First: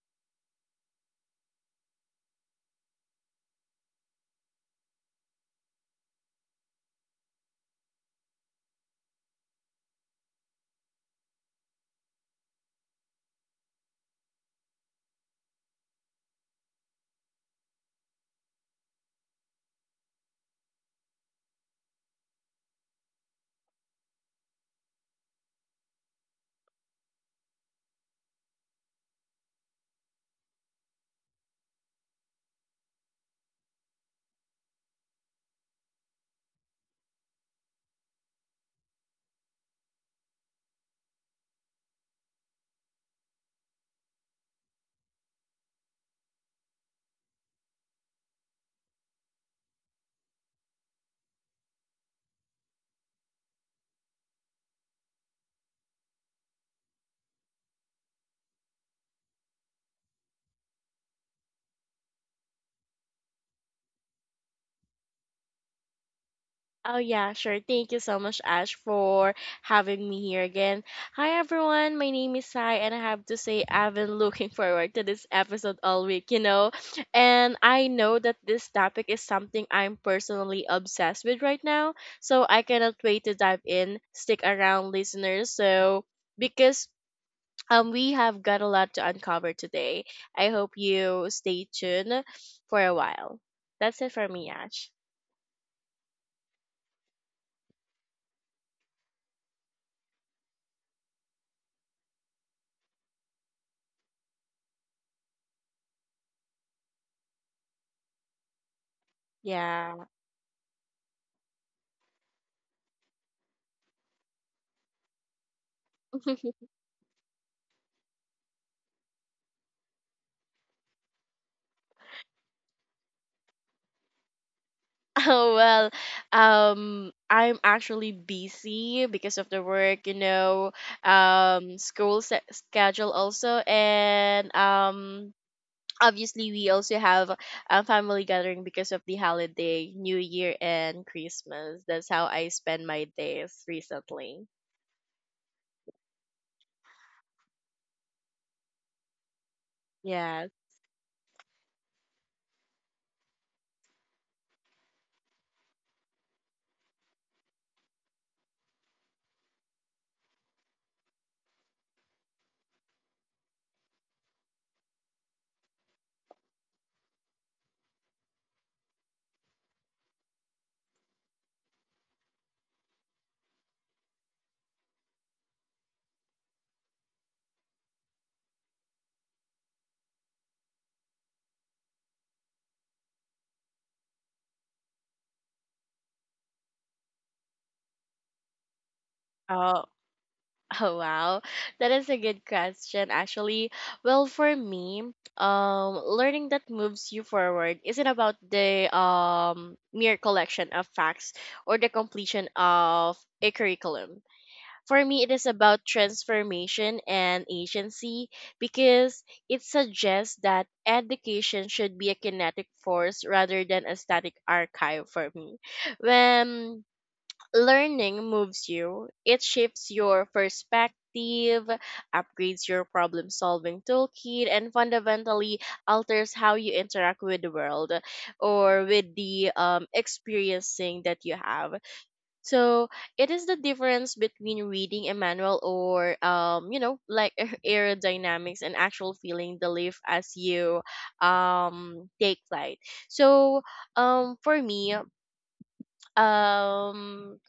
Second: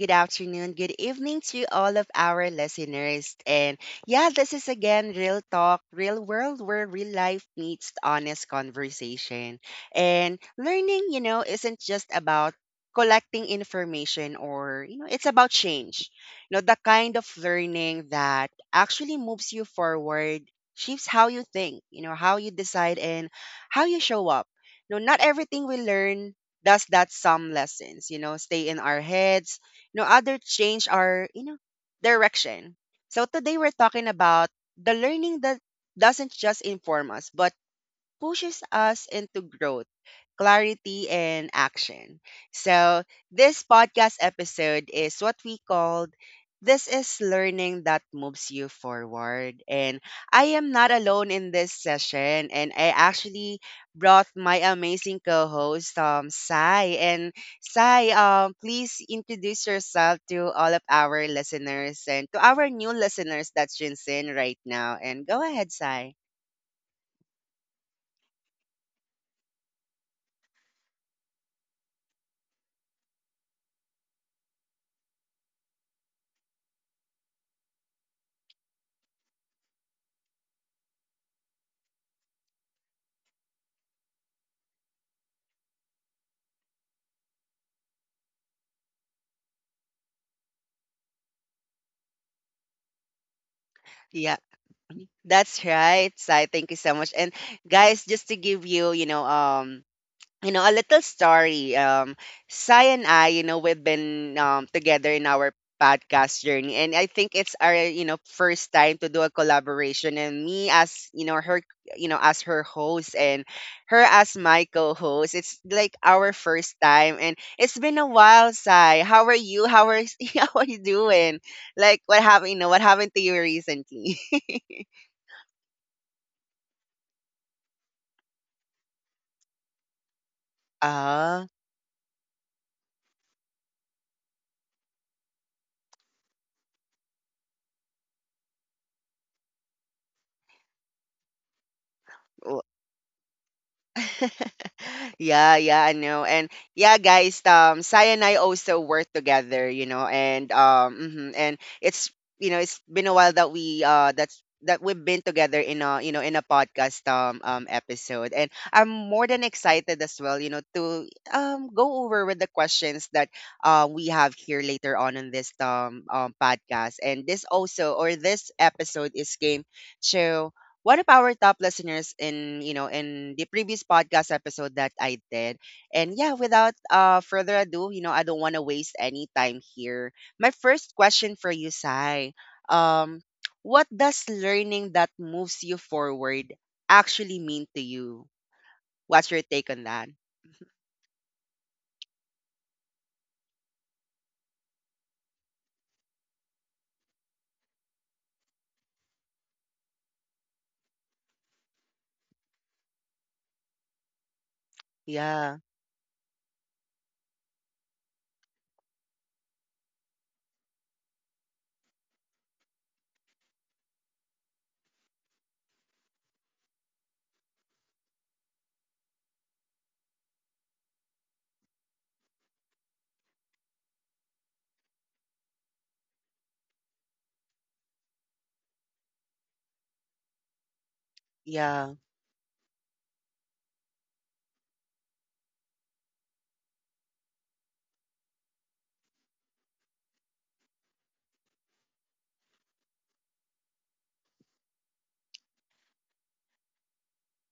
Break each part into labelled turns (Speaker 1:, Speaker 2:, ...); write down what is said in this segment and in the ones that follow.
Speaker 1: good afternoon, good evening to all of our listeners. And yeah, this is again Real Talk, Real World, where real life meets honest conversation. And learning isn't just about collecting information or it's about change. You know, the kind of learning that actually moves you forward, shapes how you think, how you decide and how you show up. No, not everything we learn does that. Some lessons stay in our heads. You know, other change our direction. So today we're talking about the learning that doesn't just inform us, but pushes us into growth, clarity, and action. So, this podcast episode is what we called This is Learning That Moves You Forward. And I am not alone in this session, and I actually brought my amazing co host, Sai. And Sai, please introduce yourself to all of our listeners and to our new listeners that's Jinsen right now. And go ahead, Sai.
Speaker 2: Oh, yeah, sure. Thank you so much, Ash, for having me here again. Hi, everyone. My name is Sai, and I have to say, I've been looking forward to this episode all week, And I know that this topic is something I'm personally obsessed with right now, so I cannot wait to dive in. Stick around, listeners. So, because we have got a lot to uncover today, I hope you stay tuned for a while. That's it for me, Ash.
Speaker 1: That's right, Sai. Thank you so much. And guys, just to give you a little story. Sai and I we've been together in our podcast journey, and I think it's our first time to do a
Speaker 2: Yeah.
Speaker 1: collaboration. And me as, you know, her, you know, as her host, and her as my co-host. It's like our first time, and it's been a while, Sai. How are you? How are how are you doing? Like, what happened? You know, what happened to you recently?
Speaker 2: Oh, well, I'm actually busy because of the work,
Speaker 1: Ah.
Speaker 2: schedule also, and obviously we also have a family gathering because of the holiday, New Year and Christmas. That's how I
Speaker 1: Oh.
Speaker 2: spend my days recently.
Speaker 1: Yeah, yeah, I know. And yeah, guys, Sai and I also work together, you know, and
Speaker 2: Yes.
Speaker 1: and it's been a while that we that's that we've been together in a you know in a podcast episode, and I'm more than excited as well, you know, to go over with the questions that we have here later on in this podcast. And this also or this episode is game show one of our top listeners in you know in the previous podcast episode that I did. And yeah, without further ado, you know, I don't want to waste any time here. My first question for you, Sai, um, what does learning that moves you forward actually mean to you? What's your take
Speaker 2: Oh.
Speaker 1: on that?
Speaker 2: Oh, wow, that is a good question actually. Well, for me, learning that moves you forward isn't about the mere collection of facts or the completion of a curriculum. For me, it is
Speaker 1: Yeah,
Speaker 2: about transformation and agency, because it suggests that education should be a kinetic force rather than a static archive for me. When learning moves you, it shifts your perspective, upgrades your problem solving toolkit, and fundamentally alters how you interact with the world or with the experiencing that you have.
Speaker 1: yeah.
Speaker 2: So it is the difference between reading a manual or, like aerodynamics and actual feeling the lift as you take flight. So for me, um,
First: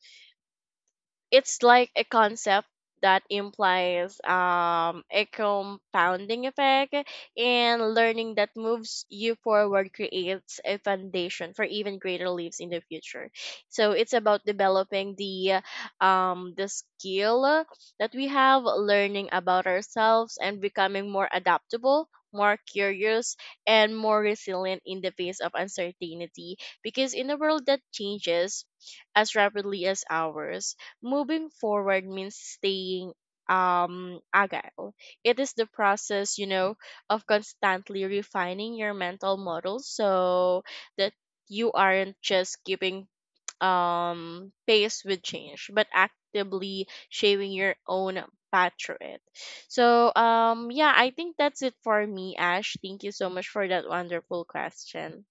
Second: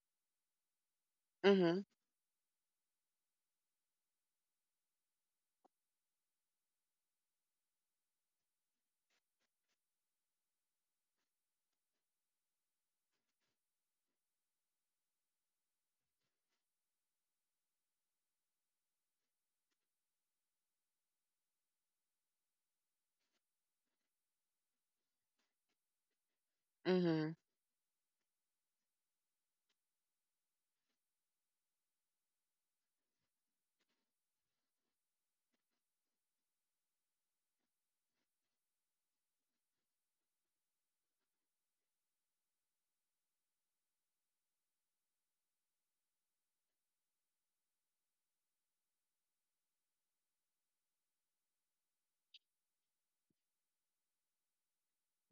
Speaker 2: it's
Speaker 1: Mm-hmm.
Speaker 2: like a concept that implies a compounding effect, and learning that moves you forward creates a foundation for even greater leaps in the future. So it's about developing the skill that we have, learning about ourselves and becoming more adaptable, more curious, and more resilient in the face of uncertainty, because
Speaker 1: Mm-hmm.
Speaker 2: in a world that changes as rapidly as ours, moving forward means staying agile. It is the process of constantly refining your mental model, so that you aren't just keeping pace with change, but actively shaping your own path through it. So yeah, I think that's it for me, Ash. Thank you so much for that wonderful question.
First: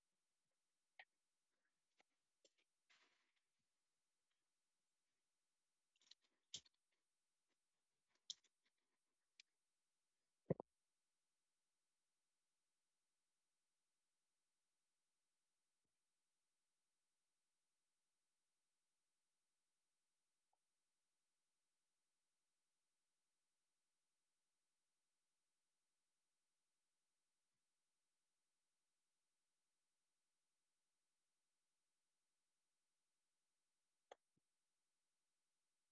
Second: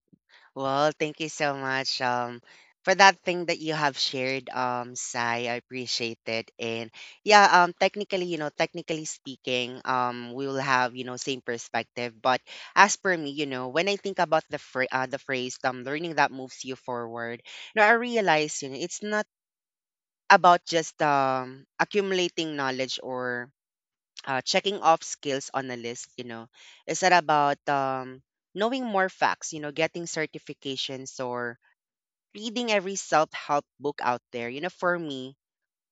Speaker 1: Well, thank you so much for that thing that you have shared, Sai. I appreciate it. And yeah, technically, you know, technically speaking, we will have you know same perspective. But as per me, you know, when I think about the phrase learning that moves you forward, you know, I realize you know it's not about just accumulating knowledge or checking off skills on a list. You know, it's not about knowing more facts. You know, getting certifications or reading every self-help book out there, you know, for me,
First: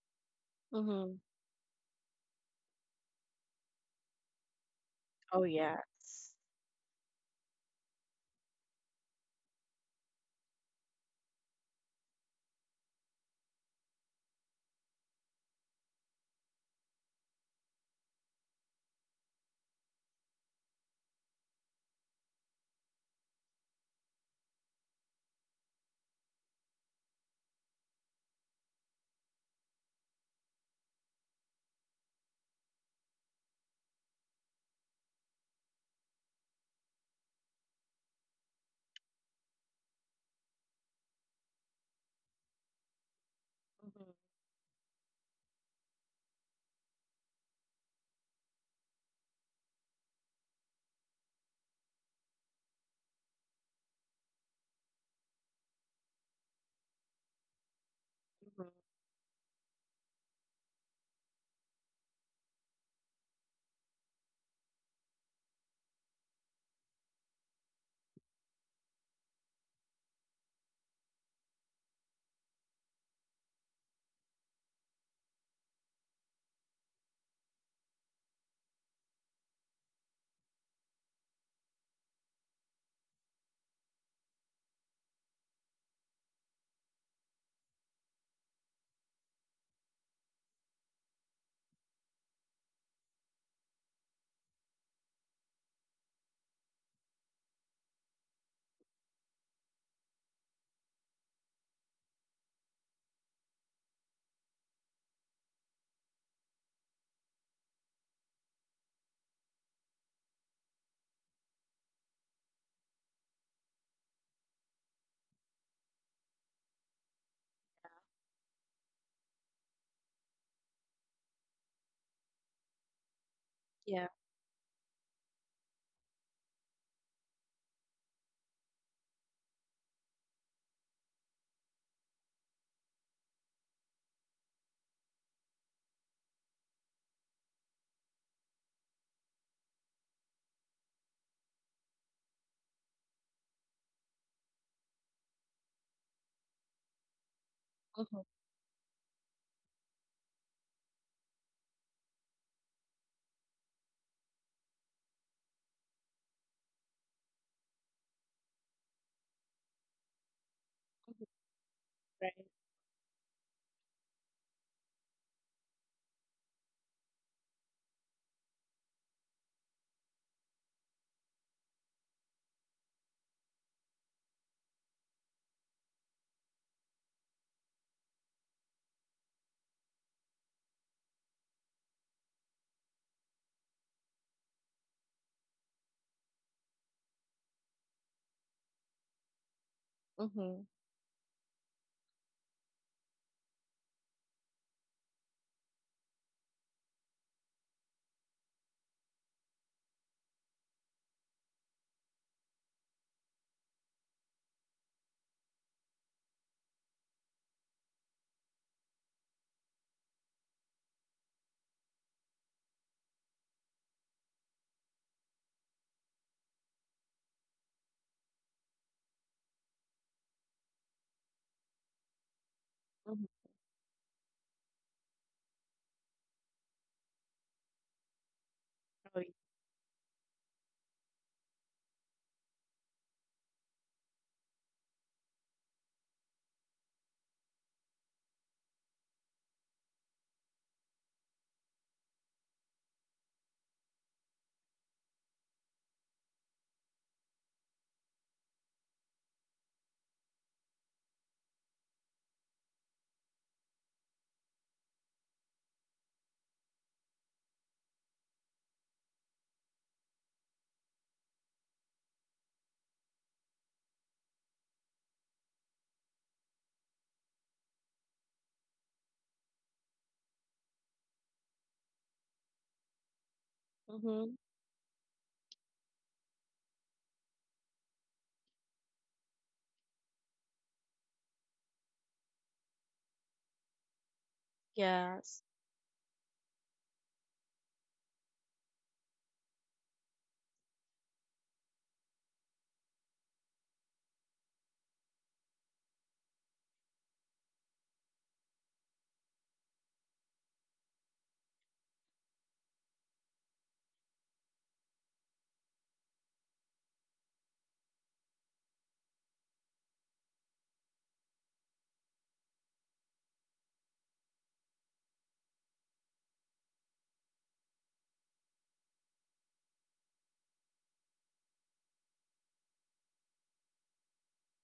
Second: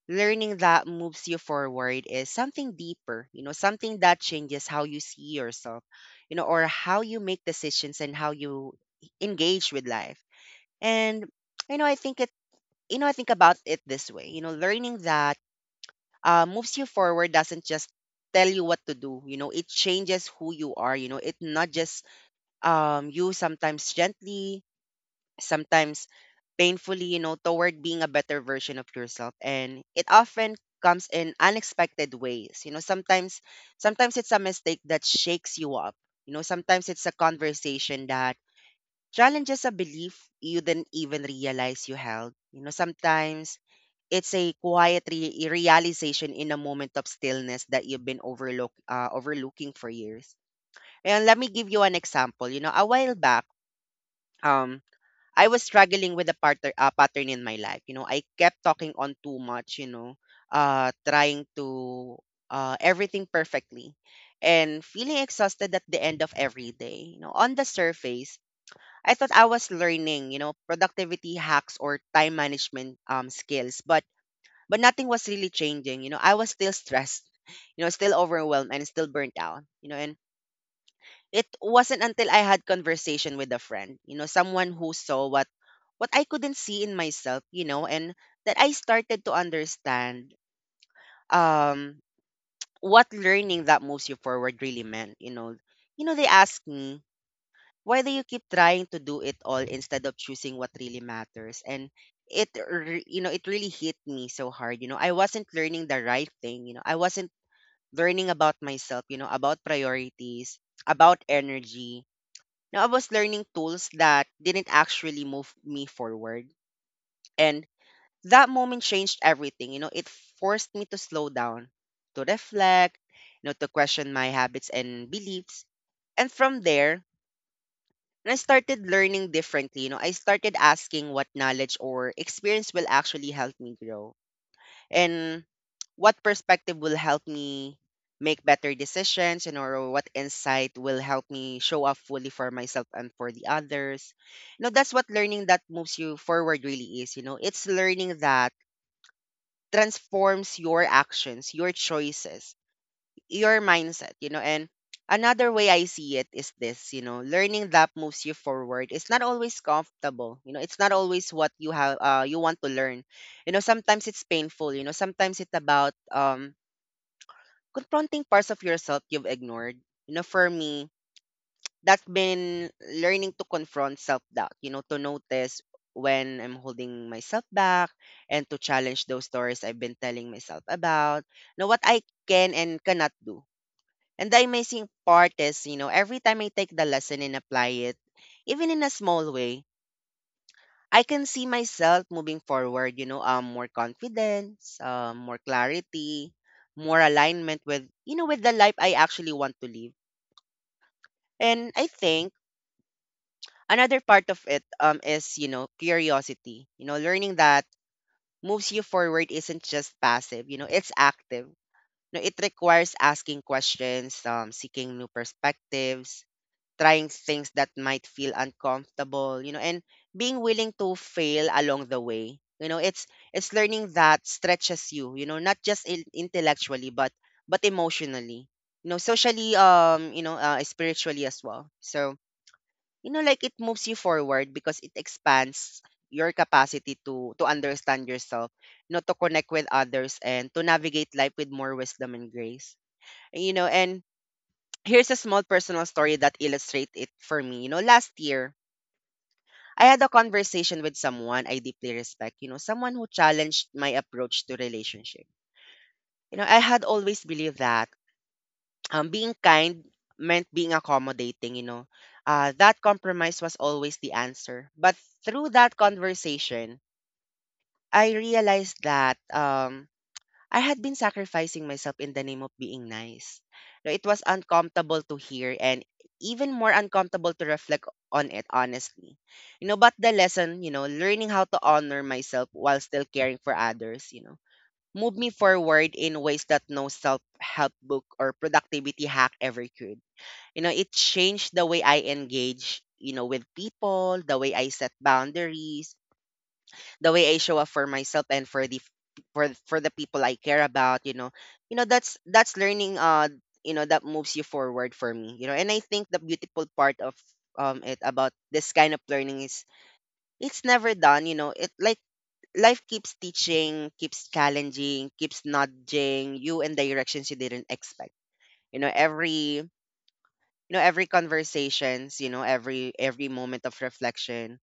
Speaker 1: learning that
Speaker 2: Mm-hmm.
Speaker 1: moves you forward is something deeper, you know, something that changes how you see
Speaker 2: Oh,
Speaker 1: yourself,
Speaker 2: yes.
Speaker 1: you know, or how you make decisions and how you engage with life. And you know, I think it, you know, I think about it this way, you know, learning that moves you forward doesn't just tell you what to do, you know it changes who you are, you know it not just you sometimes gently, sometimes painfully, you know, toward being a better version of yourself. And it often comes in unexpected ways. You know, sometimes it's a mistake that shakes you up. You know, sometimes it's a conversation that challenges a belief you didn't even realize you held. You know, sometimes
Speaker 2: Mm-hmm.
Speaker 1: it's a quiet realization in a moment of stillness that you've been overlooking for years. And let me give you an example. You know, a while back, um, I was struggling with a partner pattern in my life. You know, I kept
Speaker 2: Mm-hmm.
Speaker 1: talking on too much, you know, trying to everything perfectly and feeling exhausted at the end of every day. You know, on the surface, I thought I was learning, you know, productivity hacks or time management skills, but nothing was really changing. You know, I was still stressed, you know, still overwhelmed and still burnt out. You know, and it wasn't until I had conversation with a friend, you know, someone who saw what I couldn't see in myself, you know, and that I started to understand um what learning that moves you forward really meant, you know. You know, they asked me, why do you keep trying to do it all instead of choosing what really matters? And you know, it really hit me so hard, you know. I wasn't learning the right thing, you know. I wasn't learning about myself, you know, about priorities, about energy, now I was learning tools that didn't actually move me forward. And that moment changed everything. You know, it forced me to slow down, to reflect, you know, to
Speaker 2: Yeah.
Speaker 1: question my habits and beliefs. And from there, I started learning differently. You know, I started asking what knowledge or experience will actually help me grow and what perspective will help me make better decisions and or what insight will help me show up fully for myself and for the others, you know that's what learning that moves you forward really is, you know it's learning
Speaker 2: Mm-hmm.
Speaker 1: that transforms your actions, your choices, your mindset, you know, and another way I see it is this, you know, learning that moves you forward. It's not always comfortable, you know, it's not always what you have
Speaker 2: Right.
Speaker 1: you want to learn. You know, sometimes it's painful, you know, sometimes it's about confronting parts of yourself you've ignored. You know, for me, that's been learning to confront self-doubt, you know, to notice when I'm holding myself back and to challenge those stories I've been telling myself about. Know what I can and cannot do, and the amazing part is, you know, every time I take the lesson and apply it, even in a small way,
Speaker 2: Mm-hmm.
Speaker 1: I can see myself moving forward, you know, more confidence, more clarity, more alignment with, you know, with the life I actually want to live. And I think another part of it is, you know, curiosity, you know, learning that moves you forward isn't just passive, you know, it's active. You know, it requires asking questions, seeking new perspectives, trying things that might feel uncomfortable, you know, and being willing to fail along the way. You know, it's
Speaker 2: Mhm.
Speaker 1: it's learning that stretches you, you know, not just intellectually but emotionally. You know,
Speaker 2: Sorry.
Speaker 1: socially you know, spiritually as well. So, you know, like it moves you forward because it expands your capacity to understand yourself, you know, to connect with others and to navigate life with more wisdom and grace. You know, and here's a small personal story that illustrates it for me. You know, last year, I had a conversation with someone I deeply respect, you know, someone who challenged my approach to relationship. You know, I had always believed that being kind meant being accommodating, you know. That compromise was always the answer. But through that conversation, I realized that I had been sacrificing myself in the name of being nice. No, it was
Speaker 2: Mhm.
Speaker 1: uncomfortable to hear and even more uncomfortable to reflect on it honestly. You know, but the lesson, you know, learning how to honor myself while still caring for others, you know, moved me
Speaker 2: Yes.
Speaker 1: forward in ways that no self-help book or productivity hack ever could. You know, it changed the way I engage, you know, with people, the way I set boundaries, the way I show up for myself and for the for the people I care about, you know. You know, that's learning you know that moves you forward for me. You know, and I think the beautiful part of it about this kind of learning is it's never done, you know. It like life keeps teaching, keeps challenging, keeps nudging you in directions you didn't expect. You know, every conversations, you know, every moment of reflection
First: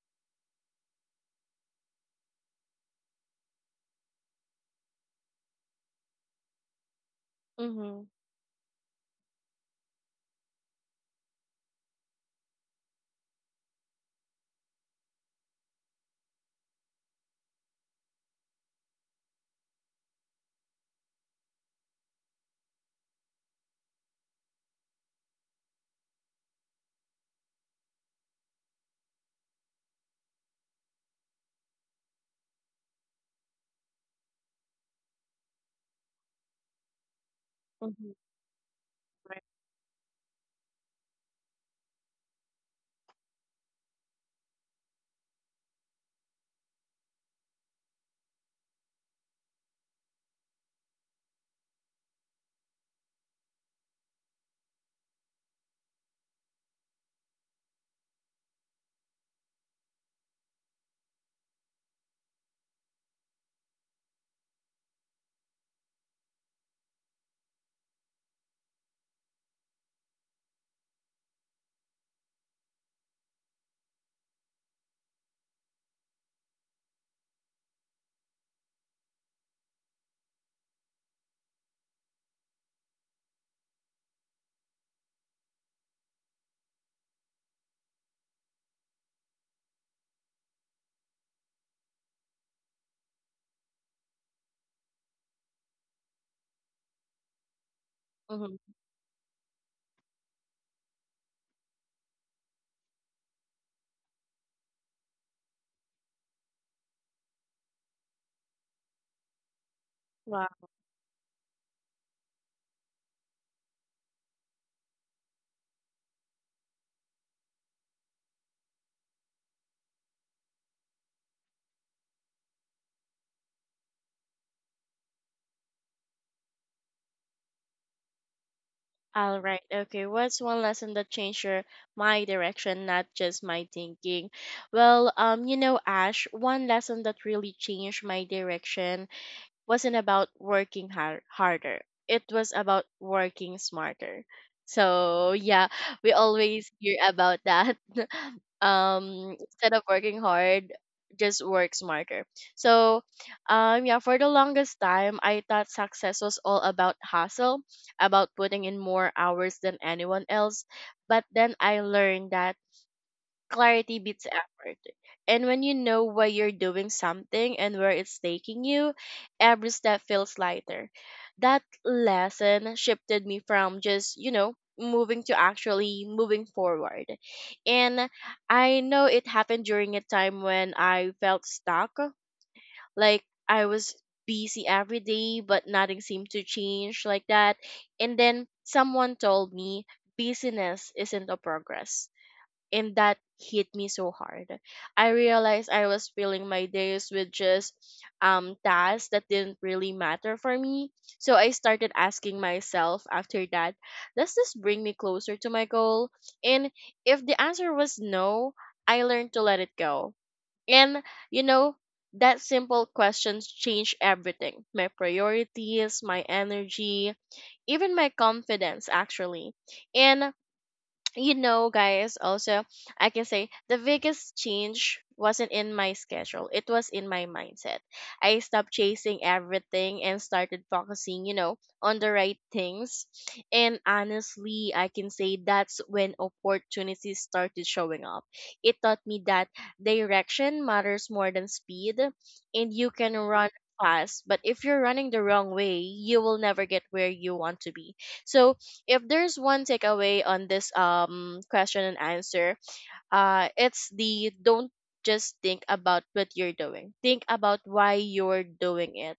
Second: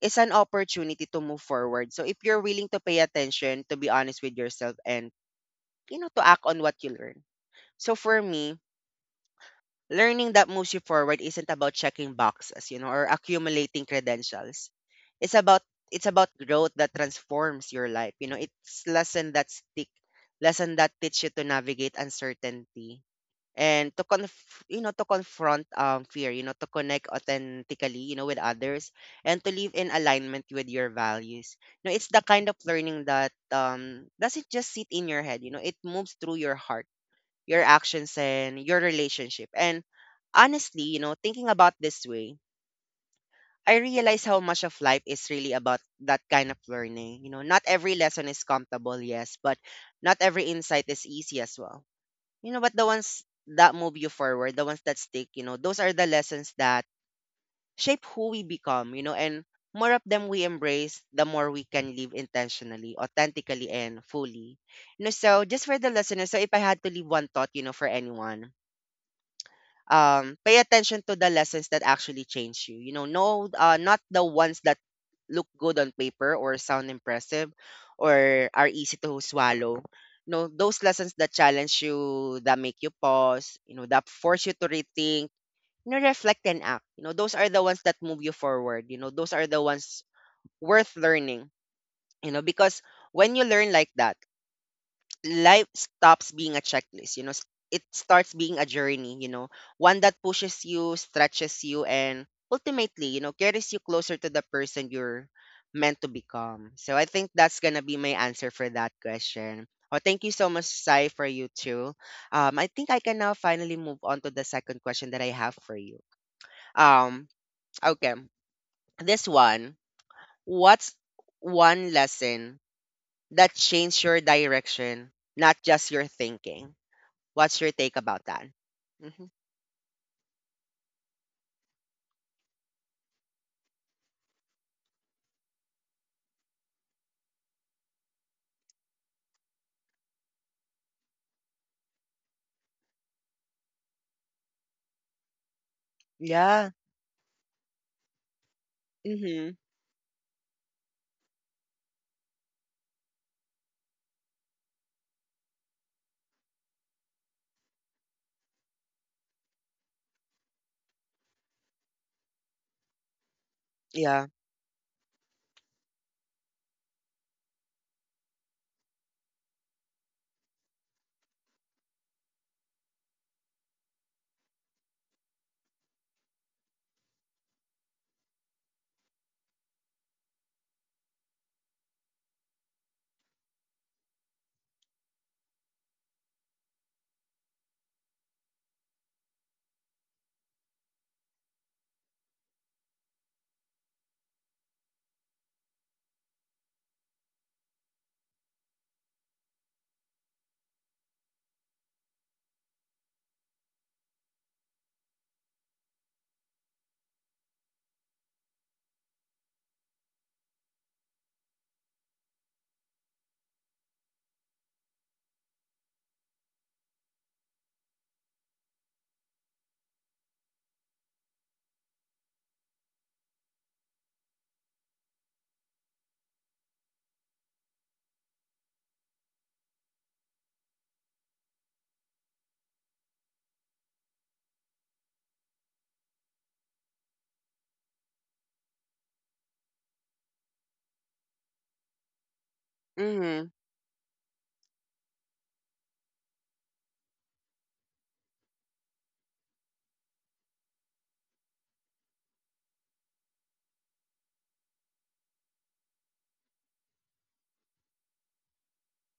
Speaker 1: is an opportunity to move forward. So if you're willing to pay attention, to be honest with yourself and you know to act on what you learn. So
Speaker 2: Mhm.
Speaker 1: for me, learning that moves you forward isn't about checking boxes, you know, or accumulating credentials. It's about growth that transforms your life. You know, it's lesson that stick, lesson that teach you to navigate uncertainty and to confront fear, you know, to connect authentically, you know, with others, and to live in alignment with your values. You know, it's the kind of learning that doesn't just sit in your head. You know, it moves through your heart, your
Speaker 2: Mhm.
Speaker 1: actions, and your
Speaker 2: Right.
Speaker 1: relationship. And honestly, you know, thinking about this way, I realize how much of life is really about that kind of learning. You know, not every lesson is comfortable, yes, but not every insight is easy as well. You know, but the ones that move you forward, the ones that stick, you know, those are the lessons that shape who we become, you know, and more of them we embrace, the more we can live intentionally, authentically, and fully. You know, so just for the listeners, so if I had to leave one thought, you know, for anyone, pay attention to the lessons that actually change you. You know, no, not the ones that look good on paper or sound impressive or are easy to swallow. No, those lessons that challenge you, that make you pause, you know, that force you to rethink, you know, reflect, and act. You know, those are the ones that move you forward. You know, those are the ones worth learning. You know, because when you learn like that, life stops being a checklist, you know. It starts
Speaker 2: Mhm.
Speaker 1: being a journey, you know, one that pushes you, stretches you, and ultimately, you know, carries you closer to the person you're meant to become. So I think that's gonna be my answer for that question. Oh, thank you so much,
Speaker 2: Wow.
Speaker 1: Sai, for you too. I think I can now finally move on to the second question that I have for you. um okay, this one. What's one lesson that changed your direction, not just your thinking? What's your take about that? Mhm.
Speaker 2: All right. Okay. What's one lesson that changed your my direction, not just my thinking? Well, Ash, one lesson that really changed my direction wasn't about harder. It was about working smarter. So yeah, we
Speaker 1: Yeah.
Speaker 2: always hear about that.
Speaker 1: Mm-hmm.
Speaker 2: Instead of working hard, just work smarter. So, yeah, for the longest time, I thought success was all about hustle, about putting in more hours than anyone else. But then I learned that clarity beats
Speaker 1: Yeah.
Speaker 2: effort. And when you know why you're doing something and where it's taking you, every step feels lighter. That lesson shifted me from just, moving to actually moving forward. And I know it happened during a time when I felt stuck, like I was busy every day, but nothing seemed to change like that. And then someone told me busyness isn't a progress, and that hit me so hard. I realized I was filling my days with just tasks that didn't really matter for me. So I started asking myself after that, does this bring me closer to my goal? And if the answer was no, I learned to let it go. And you know, that simple questions changed everything. My priorities, my energy, even my confidence actually. And guys, also, I can say the biggest change wasn't in my schedule, it was in my mindset. I stopped chasing everything and started focusing, on the right things. And honestly, I can say that's when opportunities started showing up. It taught me that direction matters more than speed, and you can
Speaker 1: Mm-hmm.
Speaker 2: run fast, but if you're running the wrong way, you will never get where you want to be. So, if there's one takeaway on this question and answer, uh, it's the don't just think about what you're doing. Think about why you're doing it.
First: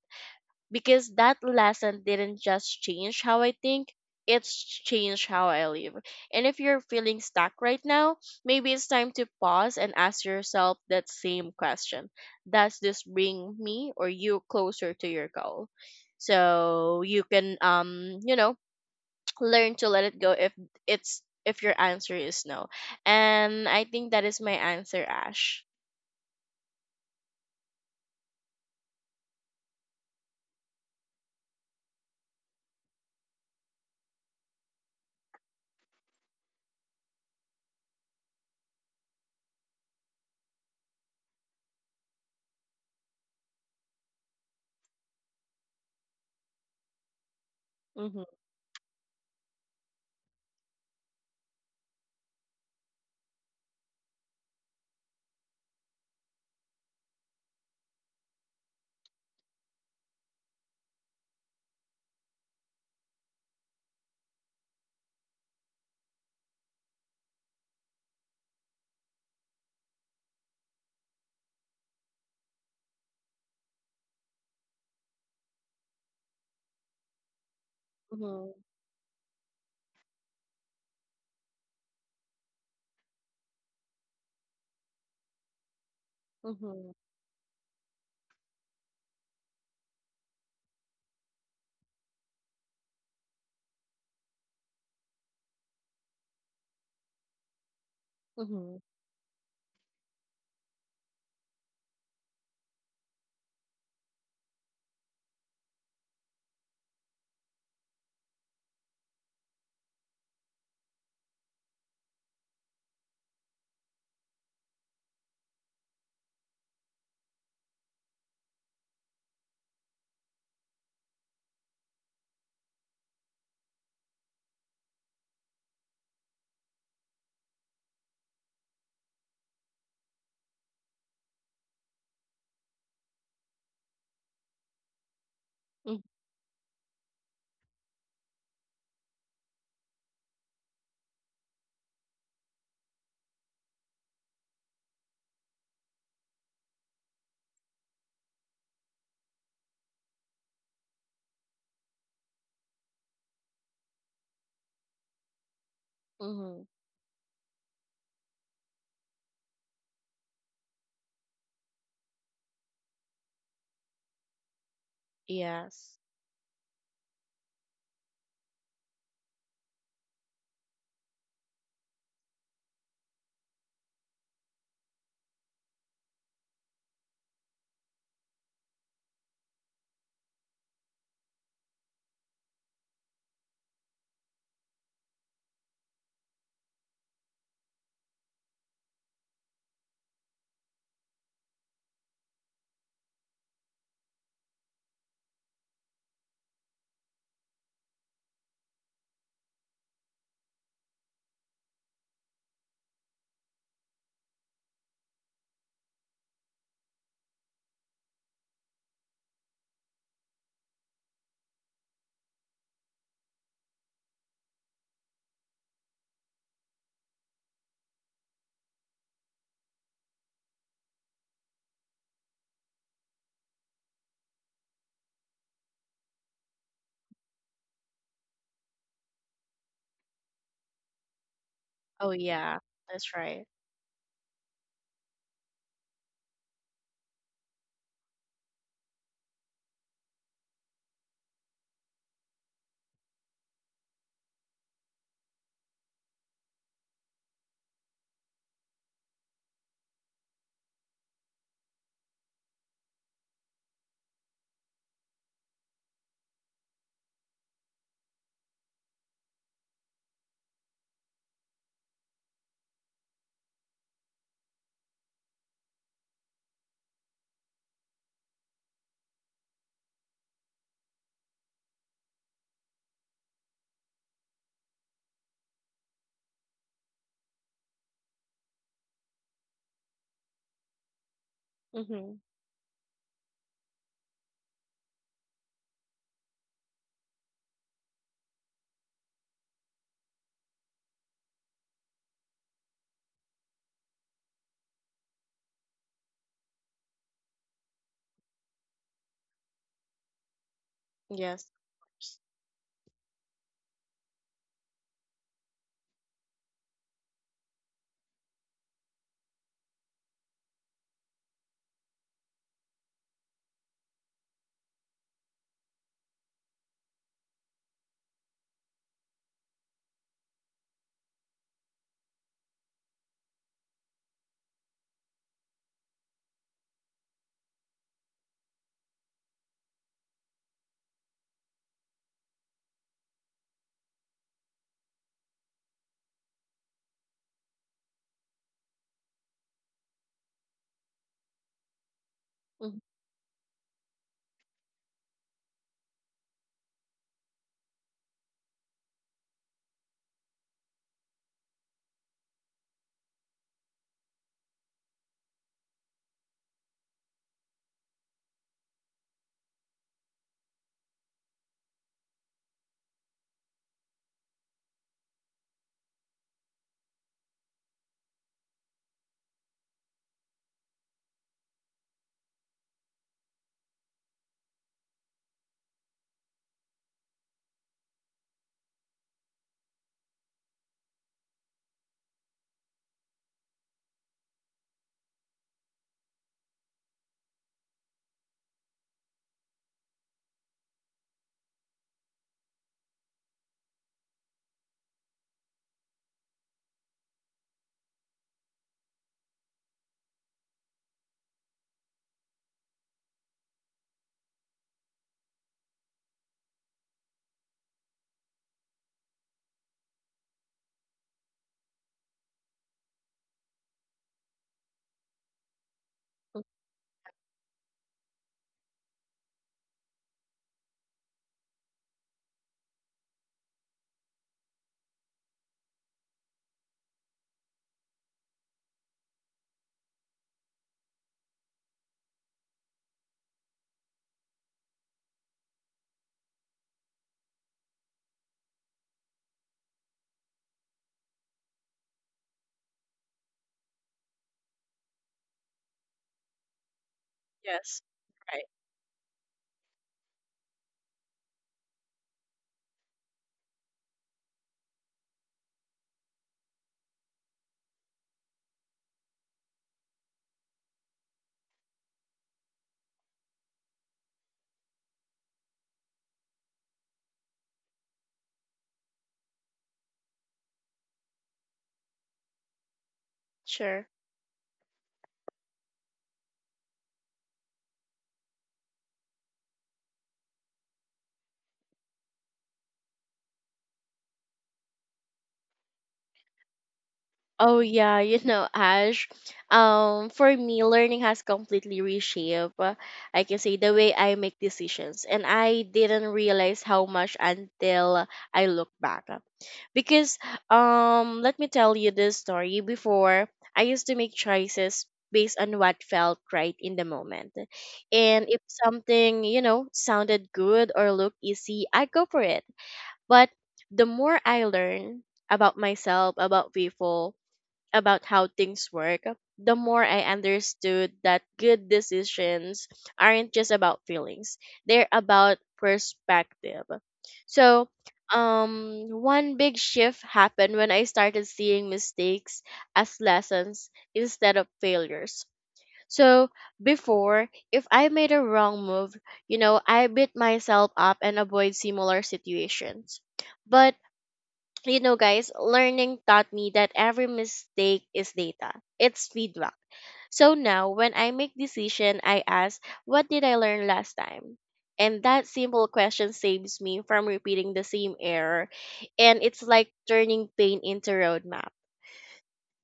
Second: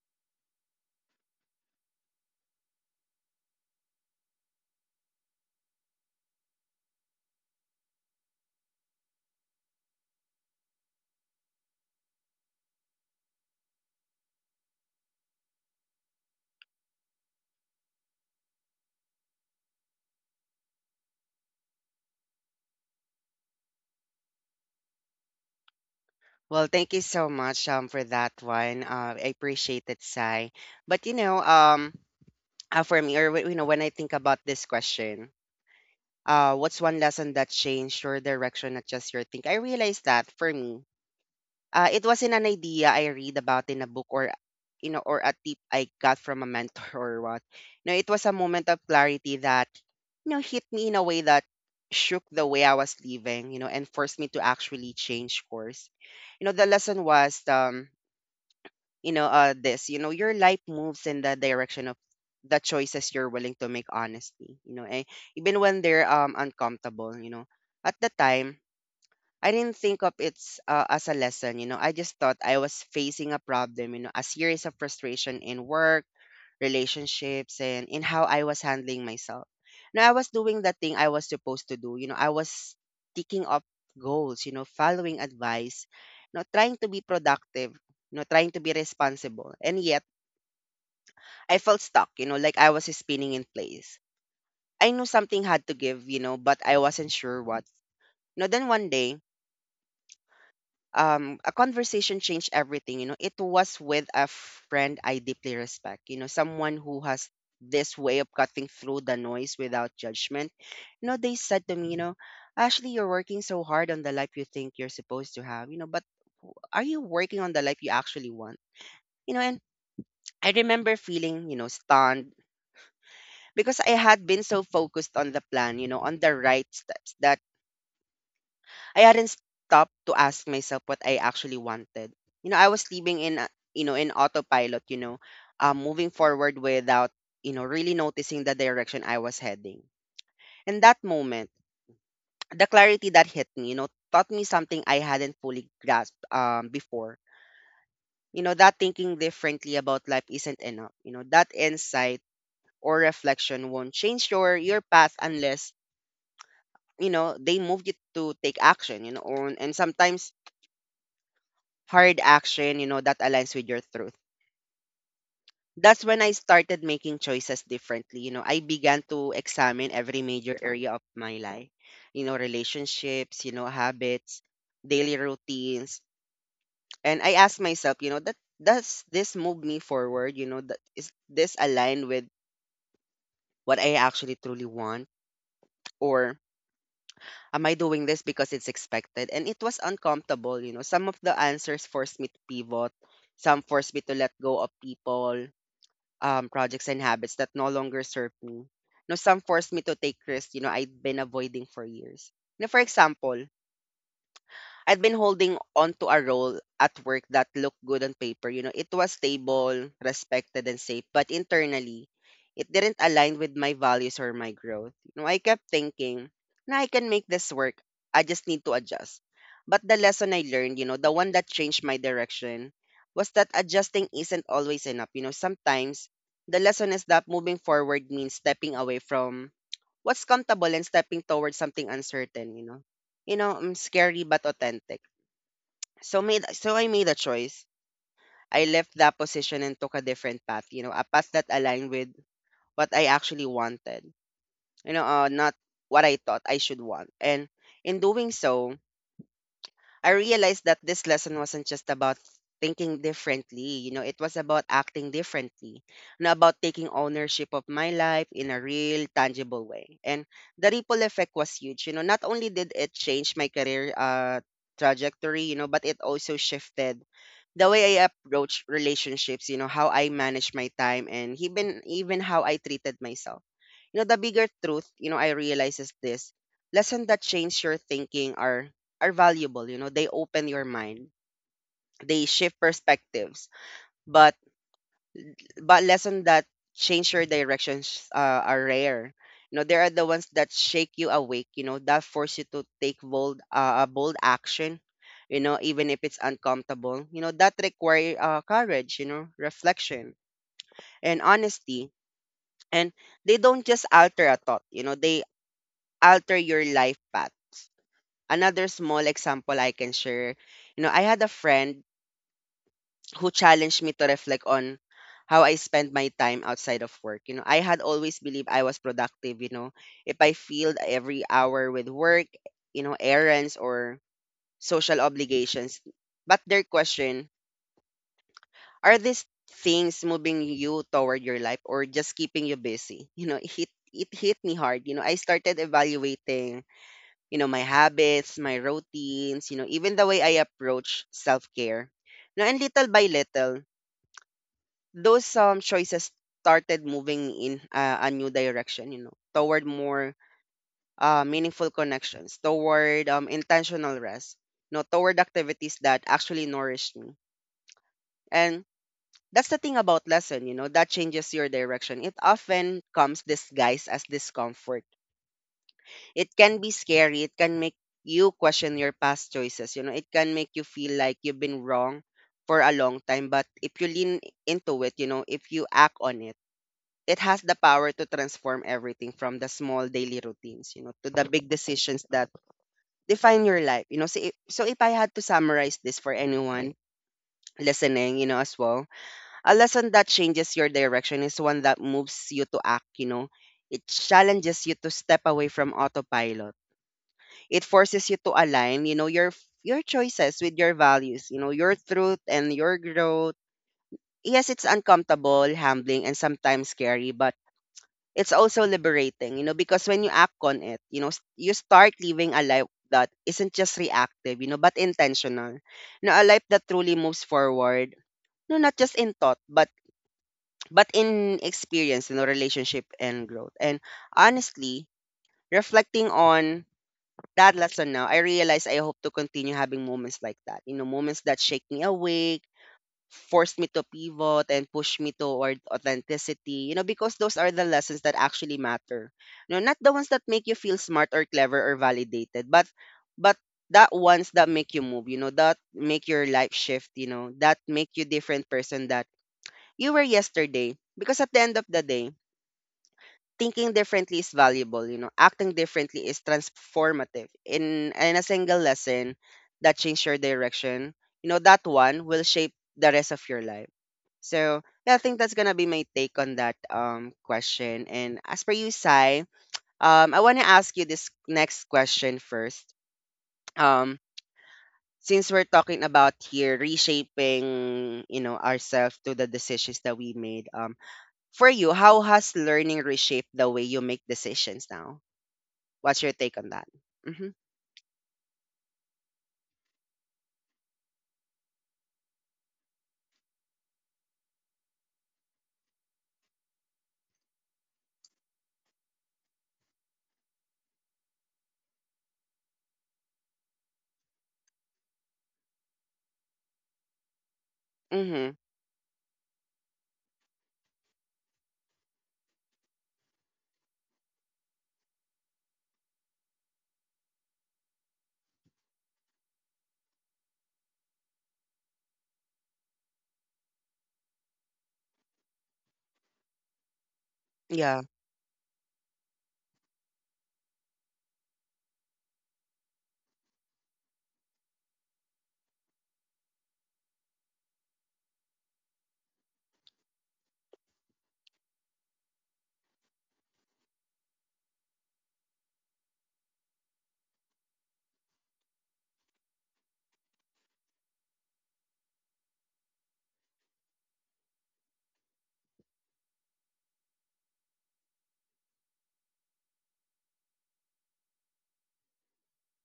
Speaker 2: Because that lesson didn't just change how I think, it's changed how I live. And if you're feeling stuck right now, maybe it's time to pause and ask yourself that same question. Does this bring me or you closer to your goal? So you can learn to let it go if it's if your answer is no. And I think that is my answer, Ash.
Speaker 1: Well, thank you so much for that one. I appreciate it, Sai. But you know, for me, or you know, when I think about this question, what's one lesson that changed your direction, not just your think? I realized that for me, it wasn't an idea I read about in a book or, you know, or a tip I got from a mentor or what. No, it
Speaker 2: Mhm.
Speaker 1: was a moment of clarity that, you know, hit me in a way that shook the way I was living, you know, and forced me to actually change course. You know, the lesson was, you know, this, you know, your life moves in the direction of the choices you're willing to make honestly, you know, even when they're uncomfortable, you know. At the time, I didn't think of it as a lesson, you know. I just thought I was facing a problem, you know, a series of frustration in work, relationships, and in how I
Speaker 2: Mhm.
Speaker 1: was handling myself. Now I was doing the thing I was supposed to do, you know. I was ticking up goals, you know, following advice, you know, trying to
Speaker 2: Mhm.
Speaker 1: be productive, you know, trying to be responsible, and yet I felt stuck, you know, like I was spinning in place. I knew something had to give, you know, but I wasn't sure what. You know, then
Speaker 2: Mhm.
Speaker 1: one day a conversation changed everything. You know, it was with a friend I deeply respect, you know, someone who has this way of cutting through the noise without judgment. You know, they said to me, you know, Ashley, you're working so hard on the life you think you're supposed to have, you know, but are you working on the life you actually want? You know, and I remember feeling, you know, stunned because I had been so focused on the plan, you know, on the right steps that I hadn't stopped to ask myself what I actually wanted. You know, I was living in, you know, in autopilot, you know,
Speaker 2: Mhm.
Speaker 1: moving forward without, you know, really noticing the direction I was heading. In that moment, the clarity that hit me, you know, taught me something I hadn't fully grasped before. You know, that thinking differently about life isn't enough. You know, that insight or reflection won't change your path unless,
Speaker 2: Mhm.
Speaker 1: you know, they move you to take action, you know, or, and sometimes hard action, you know, that aligns with your truth.
Speaker 2: Yes.
Speaker 1: That's when I started making choices differently. You know, I began to examine every major area of my life, you know, relationships, you know, habits, daily routines. And I asked myself, you know, that does this move me forward? You know, that is this aligned with what I actually truly want? Or am I doing this because it's expected? And it was uncomfortable, you know. Some of the answers forced me to pivot, some forced me to let go of people, projects, and habits that no longer serve me. You know, some forced me to take risks, you know, I'd been avoiding for years. You know, for example, I'd been holding on to a role at work that looked good on paper. You know, it was stable, respected, and safe, but internally, it didn't align with my values or my growth. You know, I kept thinking, now I can make this work. I just need to adjust. But the lesson I learned, you know, the one that changed my direction was that adjusting isn't always enough. You know, sometimes the lesson is that moving forward means stepping away from what's comfortable and stepping towards something
Speaker 2: Oh,
Speaker 1: uncertain,
Speaker 2: yeah.
Speaker 1: you know,
Speaker 2: That's
Speaker 1: you
Speaker 2: right.
Speaker 1: know, scary but authentic. So I made a choice. I left that position and took a different path, you know, a path that aligned with what I actually wanted. You know, not what I thought I should want. And in doing so, I realized that this lesson wasn't just about thinking differently, you know, it was about acting differently and about taking ownership of my life in a real, tangible way. And the ripple effect was huge. You know, not only did it change my career trajectory, you know, but it also shifted the way I approach relationships, you know, how I manage my time, and even how I treated myself. You know, the bigger truth, you know, I realize is this lesson that change your thinking are valuable, you know, they open your mind,
Speaker 2: Mhm.
Speaker 1: they shift perspectives. But but lessons that change your directions are rare. You know, there are the ones that shake you awake, you know, that force you to take bold action, you know, even if it's uncomfortable. You know, that require, courage, you know, reflection, and
Speaker 2: Yes.
Speaker 1: honesty. And they don't just alter a thought, you know, they alter your life path. Another small example I can share, you know, I had a friend who challenged me to reflect on how I spend my time outside of work. You know, I had always believed I was productive, you know, if I filled every hour with work, you know, errands, or social obligations. But their question, are these things moving you toward your life or just keeping you busy? You know, it hit me hard. You know, I started evaluating, you know, my habits, my routines, you know, even the way I approach self-care. You know, and
Speaker 2: Mhm.
Speaker 1: little by little, those choices started moving in, a new direction, you know, toward more, meaningful connections, toward intentional rest, you know, toward activities that actually nourish me. And that's the thing about lesson, you know, that changes your direction: it often comes disguised as discomfort. It can be scary, it can make you question your past choices, you know, it can make you feel like you've been wrong for a long time, but if you lean into it, you know, if you act on it, it has the power to transform everything from the small daily routines, you know, to the big decisions that define your life. You know, So if I had to summarize this for anyone listening, you know, as well, a lesson that changes your direction is one that moves you to act, you know. It challenges you to step away from autopilot. It forces you to align, you know, your choices with your values, you know, your truth, and your growth. Yes, it's uncomfortable, humbling, and sometimes scary, but it's also liberating, you know, because when you act on it, you know, you start living a life that isn't just reactive, you know, but intentional. You know, a life that truly moves forward, no, not just in thought, but in experience, you know, relationship, and growth. And honestly, reflecting on that lesson now, I realize I hope to continue having moments like that. Moments that shake me awake, forced me to pivot and push me toward authenticity, because those are the lessons that actually matter. Not the ones that make you feel smart or clever or validated, but that ones that make you move, that make your life shift, that
Speaker 2: Yes.
Speaker 1: make you
Speaker 2: Right.
Speaker 1: different person that you were yesterday. Because at the end of the day, thinking differently is valuable. Acting differently is transformative. In a single lesson that changed your direction, that one will shape the rest of your life. So yeah, I think that's gonna be my take on that question. And as per you, Sai, I wanna ask you this next question first.
Speaker 2: Sure.
Speaker 1: Um, since we're talking about here reshaping, ourselves to the decisions that we made, for you, how has learning reshaped the way you make decisions now? What's your take on that? Mhm,
Speaker 2: Oh, yeah, Ash. For me, learning has completely reshaped, I can say the way I make decisions, and I didn't realize how much until I look back. Because let me tell you this story. Before, I used to make choices based on what felt right in the moment, and
Speaker 1: mhm.
Speaker 2: if something sounded good or looked easy, I go for it. But the more I learn about myself, about people, about how things work, the more I understood that good decisions aren't just about feelings, they're about perspective. So,
Speaker 1: Yeah.
Speaker 2: one big shift happened when I started seeing mistakes as lessons instead of failures. So, before, if I made a wrong move, I beat myself up and avoid similar situations. But guys, learning taught me that every mistake is data. It's feedback. So now when I make decision, I ask, what did I learn last time? And that simple question saves me from repeating the same error. And it's like turning pain into roadmap.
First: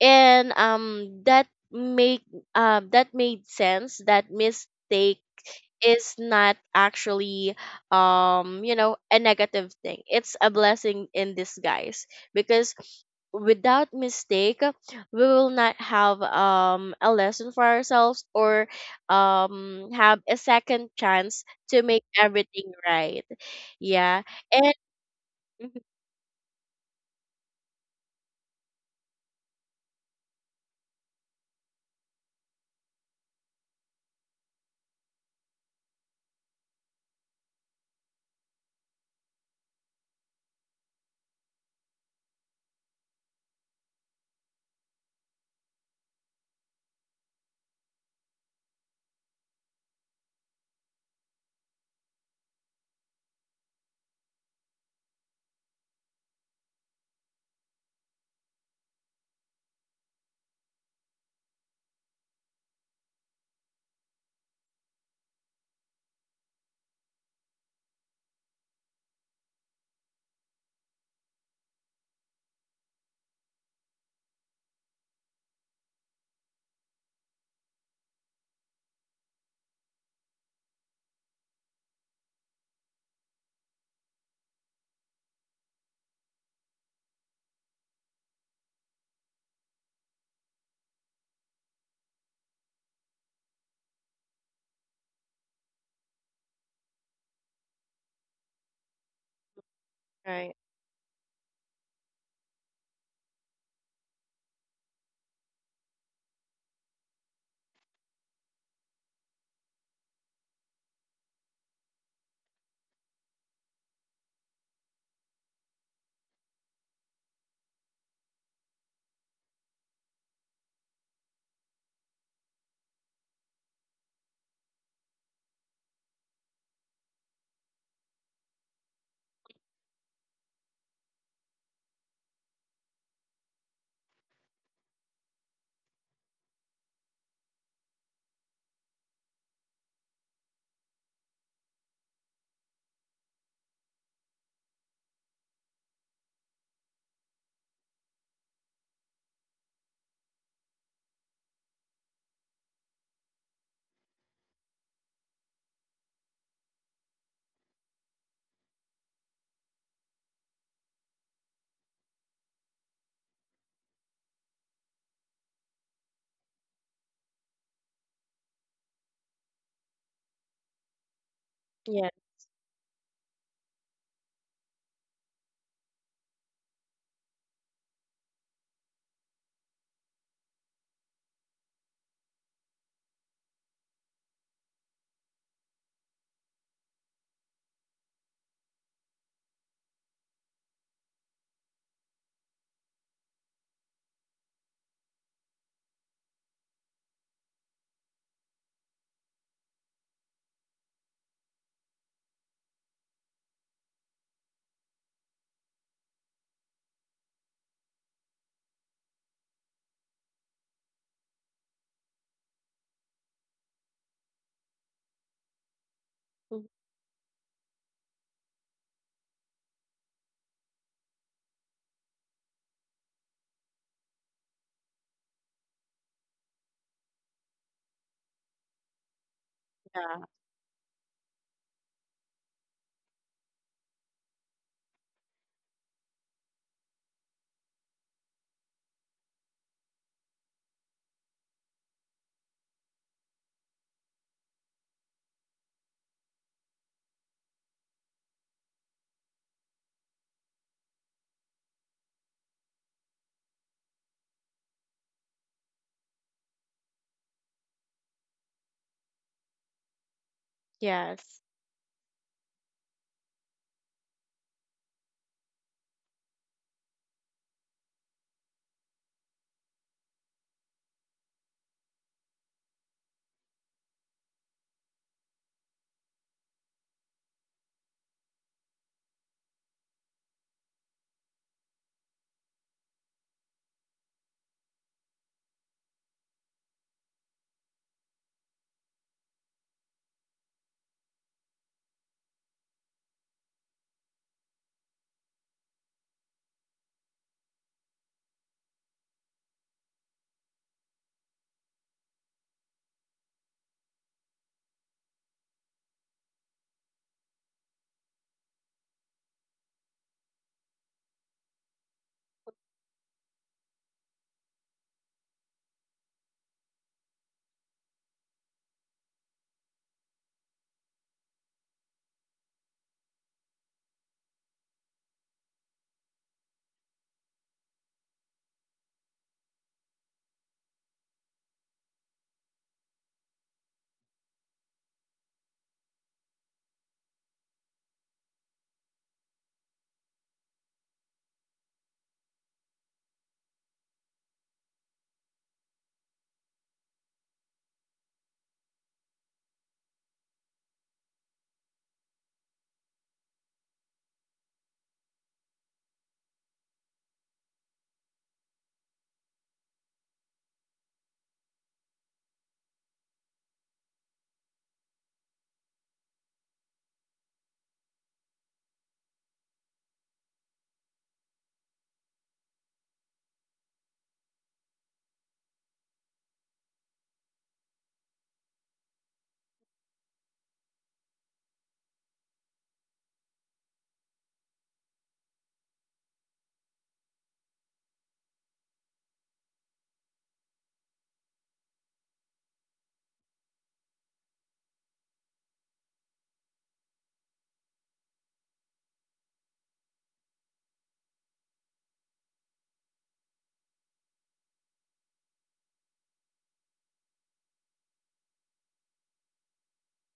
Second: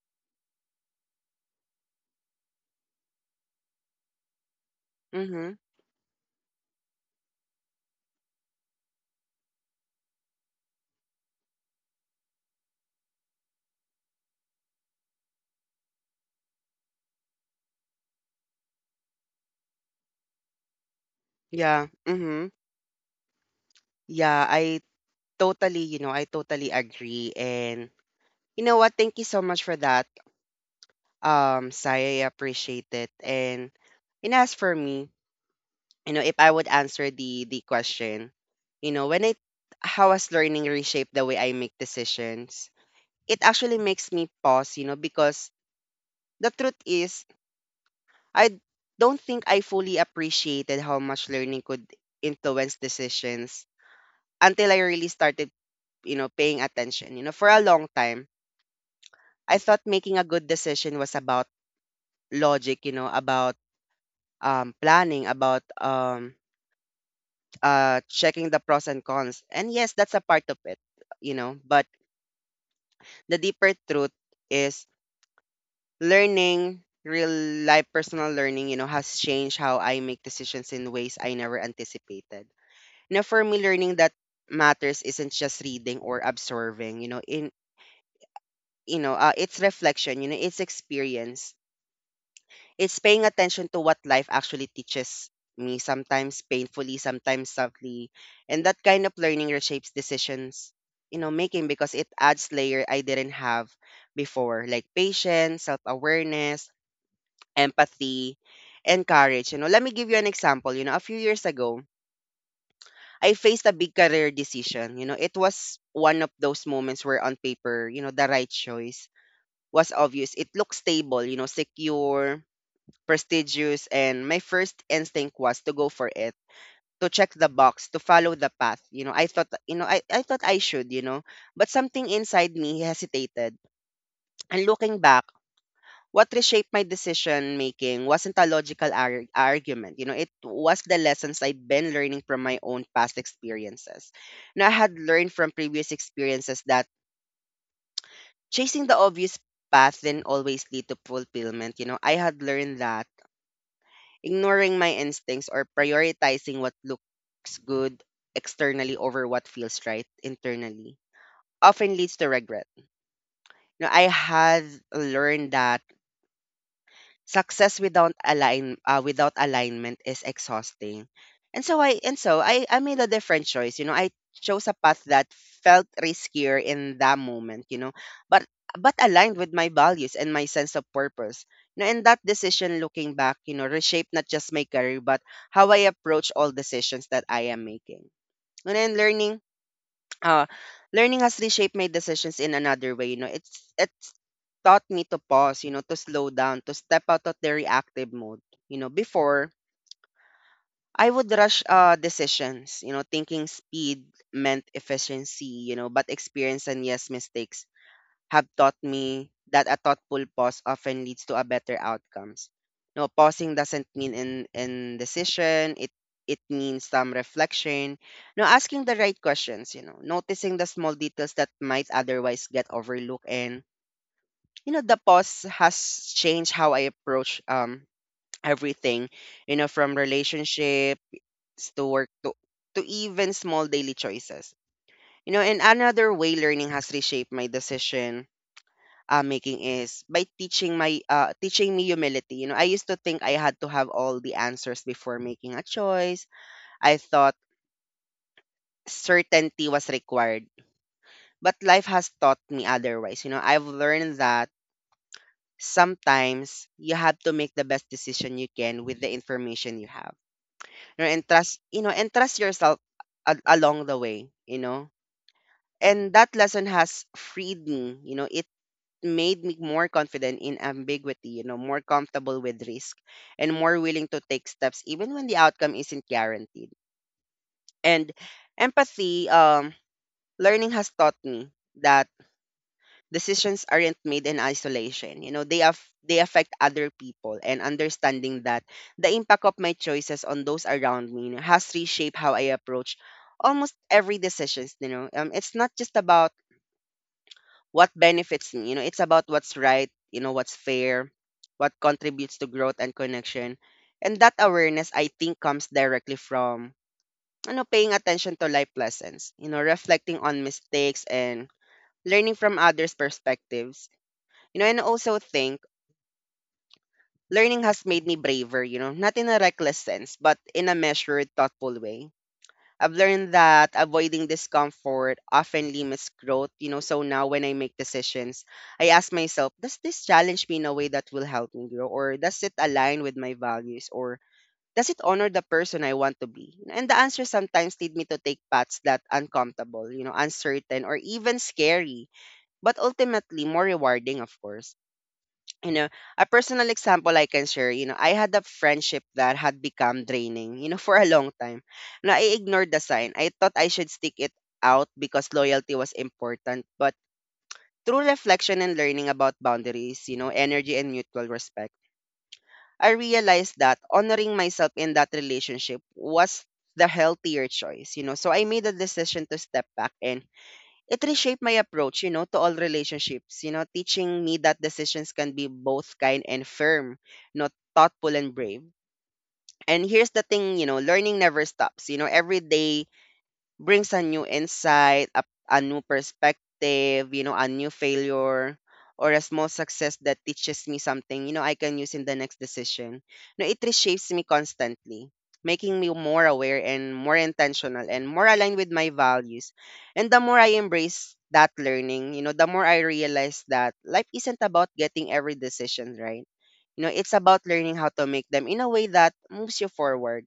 Speaker 2: And that made sense, that mistake
Speaker 1: Mhm.
Speaker 2: is not actually a negative thing, it's a blessing in disguise, because without mistake we will not have a lesson for ourselves or have a second chance to
Speaker 1: Yeah.
Speaker 2: make
Speaker 1: Mhm.
Speaker 2: everything right. Yeah.
Speaker 1: Yeah,
Speaker 2: And
Speaker 1: I totally,
Speaker 2: Mhm.
Speaker 1: you know, I totally agree. And you know what? Thank you so much for that. Sai, I appreciate it. And as for me, if I would answer the question, you know, when I how has learning reshaped the way I make decisions? It actually makes me pause, because the truth is I don't think I fully appreciated how much learning could influence decisions until I really started, paying attention. For a long time, I thought making a good decision was about logic, about planning, about checking the pros and cons. And yes, that's a part of it, but the deeper truth is learning real life personal learning has changed how I make decisions in ways I never anticipated. Now, for me, learning that matters isn't just reading or absorbing. It's reflection. It's experience. It's paying attention to what life actually teaches me. Sometimes painfully, sometimes softly, and that kind of learning reshapes
Speaker 2: Right.
Speaker 1: decisions. You know, making because it adds layer I didn't have before, like patience, self awareness, empathy, and courage. Let me give you an example. A few years ago, I faced a big career decision. It was one of those moments where on paper, the right choice was obvious. It looked stable, secure, prestigious, and my first instinct was to go for it, to check the box, to follow the path. I thought I should, but something inside me hesitated. And looking back, what reshaped my decision making wasn't a logical argument. It was the lessons I'd been learning from my own past experiences. Now, I had learned from previous experiences that chasing the obvious path didn't always lead to fulfillment. I had learned that ignoring my instincts or prioritizing what looks good externally over what feels right internally often leads to regret. Now, I had learned that success without align without alignment is exhausting. And so I
Speaker 2: Yeah.
Speaker 1: and so I I made a different choice. I chose a path that felt riskier in that moment. But but aligned with my values and my sense of purpose. And that decision, looking back, reshaped not just my career but how I approach all decisions that I am making. And then uh, learning has reshaped my decisions in another way. It's taught me to pause, to slow down, to step out of the reactive mode. Before I would rush decisions, thinking speed meant efficiency, but experience and yes mistakes have taught me that a thoughtful pause often leads to a better outcomes. No, pausing doesn't mean in indecision. It
Speaker 2: Mhm.
Speaker 1: means some reflection. No, asking the right questions, noticing the small details that might otherwise get overlooked and the pause has changed how I approach everything, from
Speaker 2: Yeah.
Speaker 1: relationships to work to even small daily choices. And another way learning has reshaped my decision making is by teaching me humility. I used to think I had to have all the answers before making a choice. I thought certainty was required, but life has taught me otherwise. I've learned that sometimes you have to make the best decision you can with the information you have. You know, and
Speaker 2: Yes.
Speaker 1: trust you know and trust yourself along the way. And that lesson has freed me. It made me more confident in ambiguity, more comfortable with risk and more willing to take steps even when the outcome isn't guaranteed. And empathy, learning has taught me that decisions aren't made in isolation. They affect other people and understanding that the impact of my choices on those around me has reshaped how I approach almost every decisions. It's not just about what benefits me. It's about what's right, what's fair, what contributes to growth and connection. And that awareness, I think, comes directly from, paying attention to life lessons, reflecting on mistakes and learning from others' perspectives. And I also think learning has made me braver, not in a reckless sense, but in a measured, thoughtful way. I've learned that avoiding discomfort often limits growth. So now when I make decisions, I ask myself, does this challenge me in a way that will help me grow? Or does it align with my values? Or does it honor the person I want to be? And the answers sometimes lead me to take paths that uncomfortable, uncertain or even scary, but ultimately more rewarding, of course you know, a personal example I can share, I had a friendship that had become draining, for a long time. Now, I ignored the sign. I thought I should stick it out because loyalty was important. But through reflection and learning about boundaries, energy and mutual respect, I realized that honoring myself in that relationship was the healthier choice. So I made a decision to step back and it reshaped my approach, to all relationships, teaching me that decisions can be both kind and firm, you know, thoughtful and brave. And here's the thing, learning never stops. Every day brings a new insight, a new perspective, a new failure or a small success that teaches me something, I can use in the next decision. No, it reshapes me constantly, making me more aware and more intentional and more aligned with my values. And the more I embrace that learning, the more I realize that life isn't about getting every decision right. It's about learning how to make them in a way that moves you forward.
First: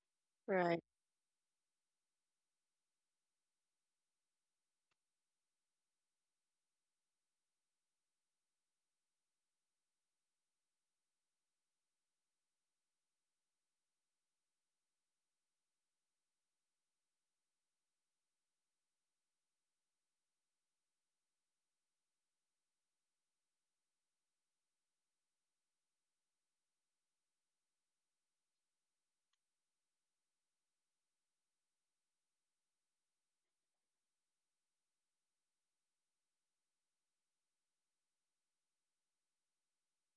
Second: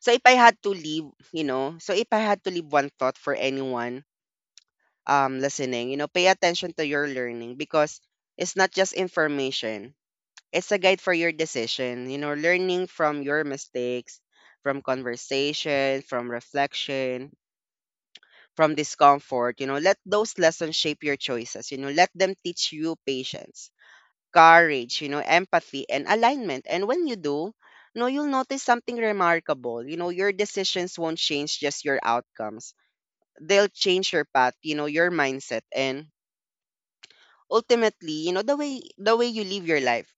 Speaker 2: Right.
Speaker 1: So if I had to leave one thought for anyone listening, pay attention to your learning because it's not just information. It's a guide for your decision, learning from your mistakes, from conversation, from reflection, from discomfort. Let those lessons shape your choices, let them teach you patience, courage, empathy, and alignment. And when you do, no, you'll notice something remarkable. Your decisions won't change just your outcomes. They'll change your path, your mindset and ultimately, the way you live your life.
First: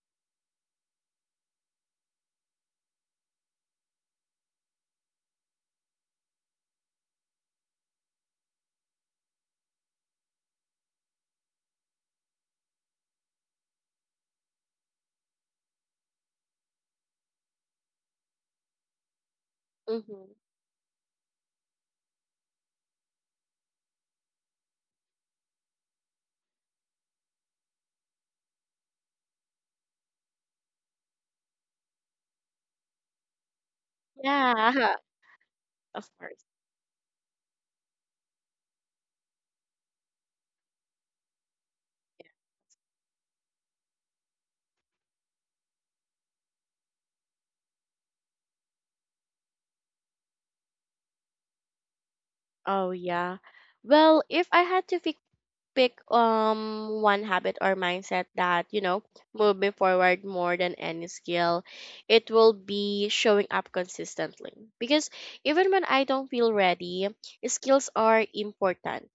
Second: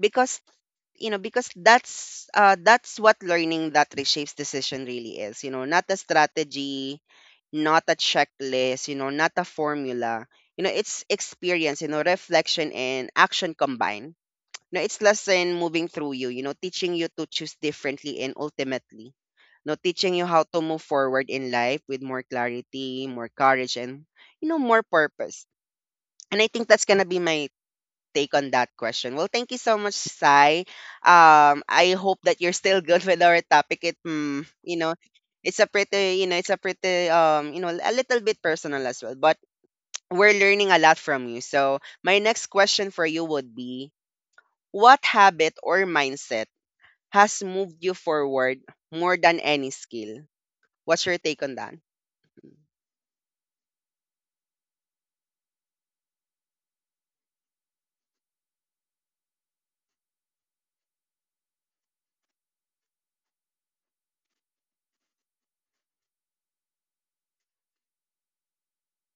Speaker 1: Because because that's what learning that reshapes decision really is. Not a strategy, not a checklist, not a formula. It's experience, reflection and action combined. No, it's lesson moving through you, teaching you to choose differently and ultimately, no, teaching you
Speaker 2: Hmm.
Speaker 1: how to move forward in life with more clarity, more courage, and, more purpose. And I think that's going to be my take on that question. Well, thank you so much, Sai. I hope that you're still good with our topic. It, mm, you know,
Speaker 2: Yeah.
Speaker 1: it's
Speaker 2: Of course.
Speaker 1: a pretty, you know, a little bit personal as well, but we're learning a lot from you. So my next question for you would be, what habit or mindset has moved you forward more than any skill? What's your take on that?
Speaker 2: Oh, yeah. Well, if I had to fix pick one habit or mindset that move me forward more than any skill, it will be showing up consistently. Because even when I don't feel ready, skills are important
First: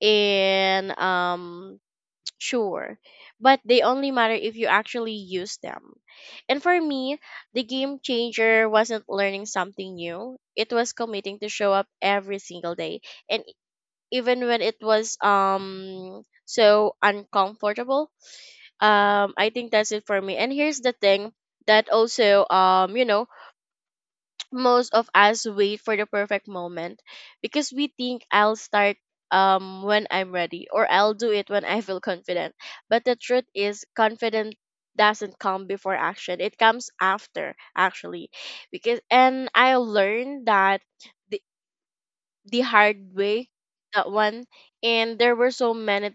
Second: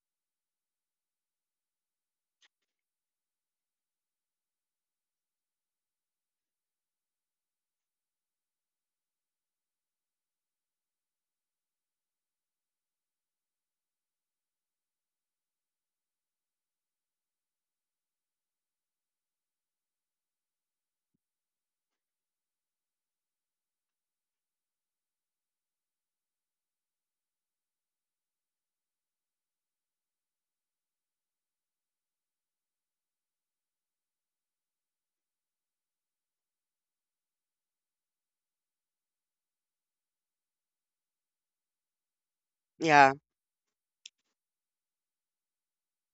Speaker 2: and sure, but they only matter if you actually use them. And for me, the game changer wasn't learning something new, it was committing to show up every single day, and even when it was so uncomfortable. I think that's it for me. And here's the thing, that also, most of us wait for the perfect moment, because we think I'll start when I'm ready, or I'll do it when I feel confident. But the truth is confident doesn't come before action. It comes after actually. Because and I learned that the hard
Speaker 1: Yeah,
Speaker 2: way, that one. And there were so many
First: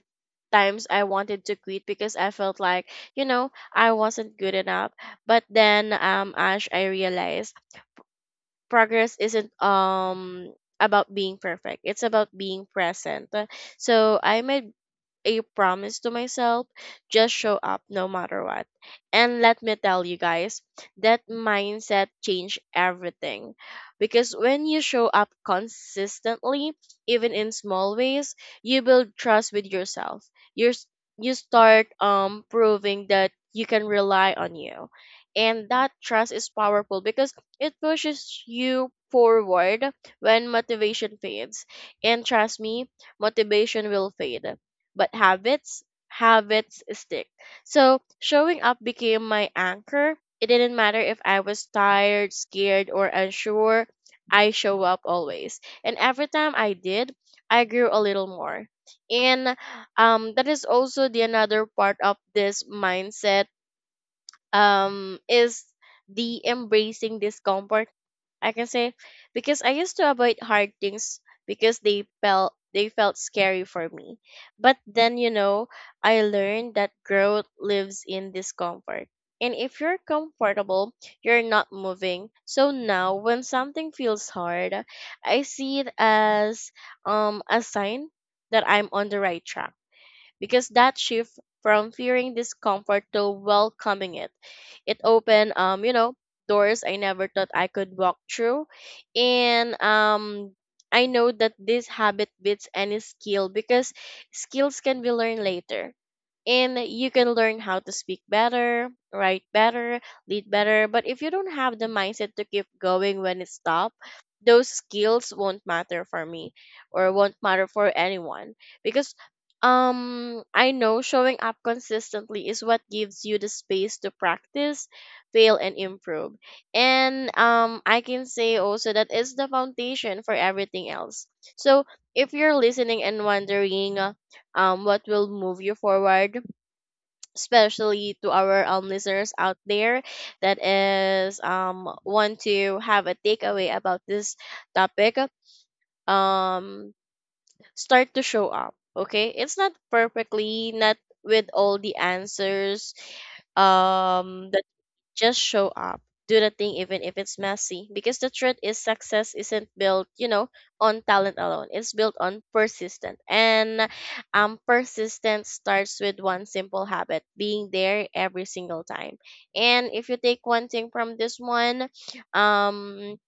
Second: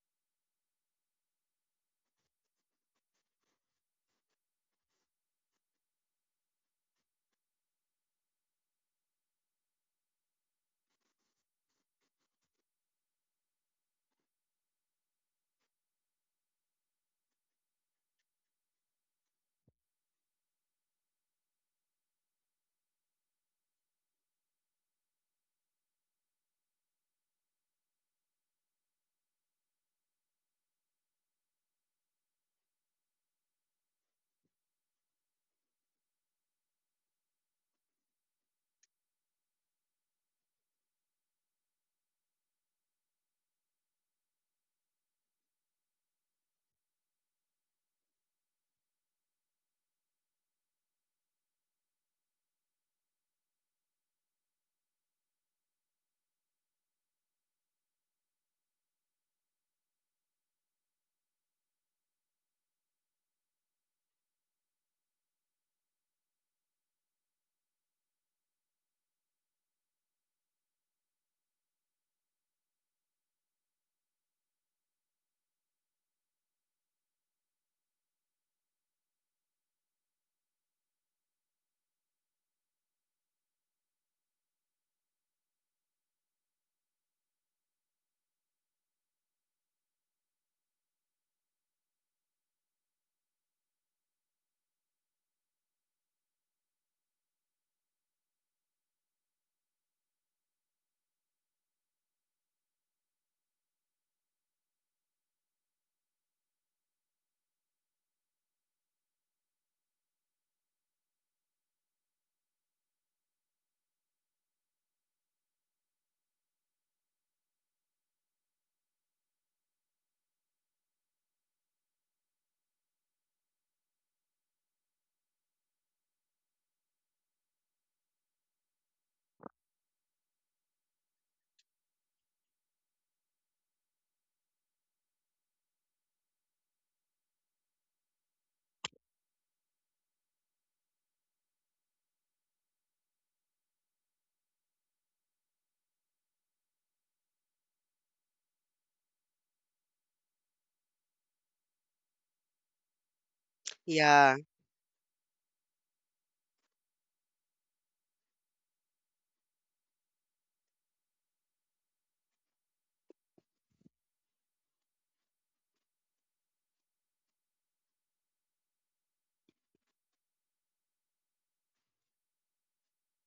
Speaker 2: times I wanted to quit because I felt like I wasn't good enough. But then Ash, I realized progress isn't about being perfect, it's about being present. So I made a promise to myself, just show up no matter what. And let me tell you guys, that mindset changed everything. Because when you show up consistently, even in small ways, you build trust with yourself. You're, s- you start proving that you can rely on you. And that trust is powerful because it pushes you forward when motivation fades. And trust me, motivation will fade, but habits, habits stick. So showing up became my anchor. It didn't matter if I was tired, scared, or unsure. I show up always. And every time I did, I grew a little more. And that is also the another part of this mindset, is the embracing discomfort, I can say, because I used to avoid hard things because they felt scary for me. But then I learned that growth lives in discomfort, and if you're comfortable, you're not moving. So now when something feels hard, I see it as a sign that I'm on the right track, because that shift from fearing discomfort to welcoming it, it opened, doors I never thought I could walk through. And I know that this habit beats any skill, because skills can be learned later, and you can learn how to speak better, write better, lead better. But if you don't have the mindset to keep going when it stops, those skills won't matter for me or won't matter for anyone, because I know showing up consistently is what gives you the space to practice, fail and improve. And I can say also that is the foundation for everything else. So if you're listening and wondering what will move you forward, especially to our listeners out there that is want to have a takeaway about this topic, um start to show up. Okay, it's not perfectly, not with all the answers,
Speaker 1: yeah.
Speaker 2: that just show up. Do the thing even if it's messy. Because the truth is success isn't built, you know, on talent alone. It's built on persistence. And persistence starts with one simple habit, being there every single time. And if you take one thing from this one, um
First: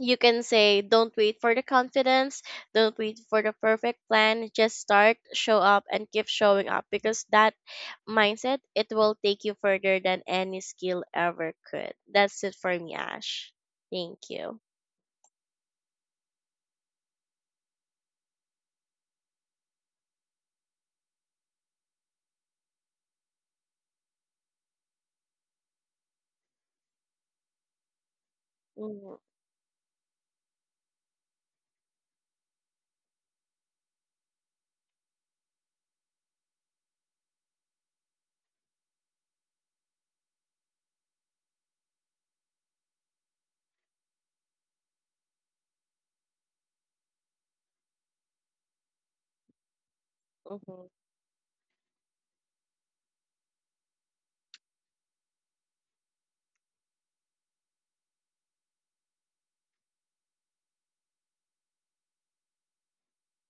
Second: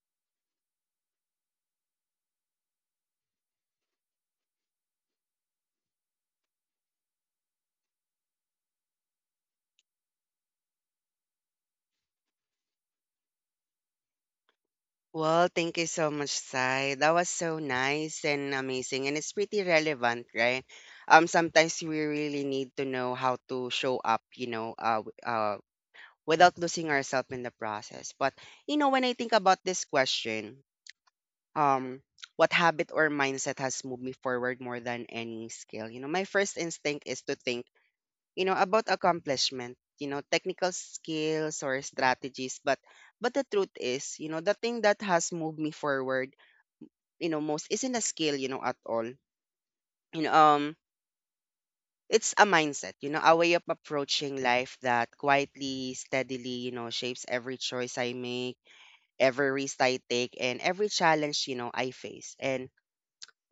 Speaker 2: you can say don't wait for the confidence, don't wait for the perfect plan, just start, show up and keep showing up, because that mindset, it will take you further than any skill ever could. That's it for me, Ash. Thank you.
Speaker 1: Well, thank you so much, Sai. That was so nice and amazing, and it's pretty relevant, right? Sometimes we really need to know how to show up, without losing ourselves in the process. But when I
Speaker 2: Mm-hmm.
Speaker 1: think about this question, um, what habit or mindset has moved me forward more than any skill? My first instinct is to think about accomplishment, technical skills or strategies, but the truth is, the thing that has moved me forward most isn't a skill at all, you know um
Speaker 2: Mm-hmm.
Speaker 1: it's a mindset, a way of approaching life that quietly, steadily, shapes every choice I make, every risk I take, and every challenge I face. And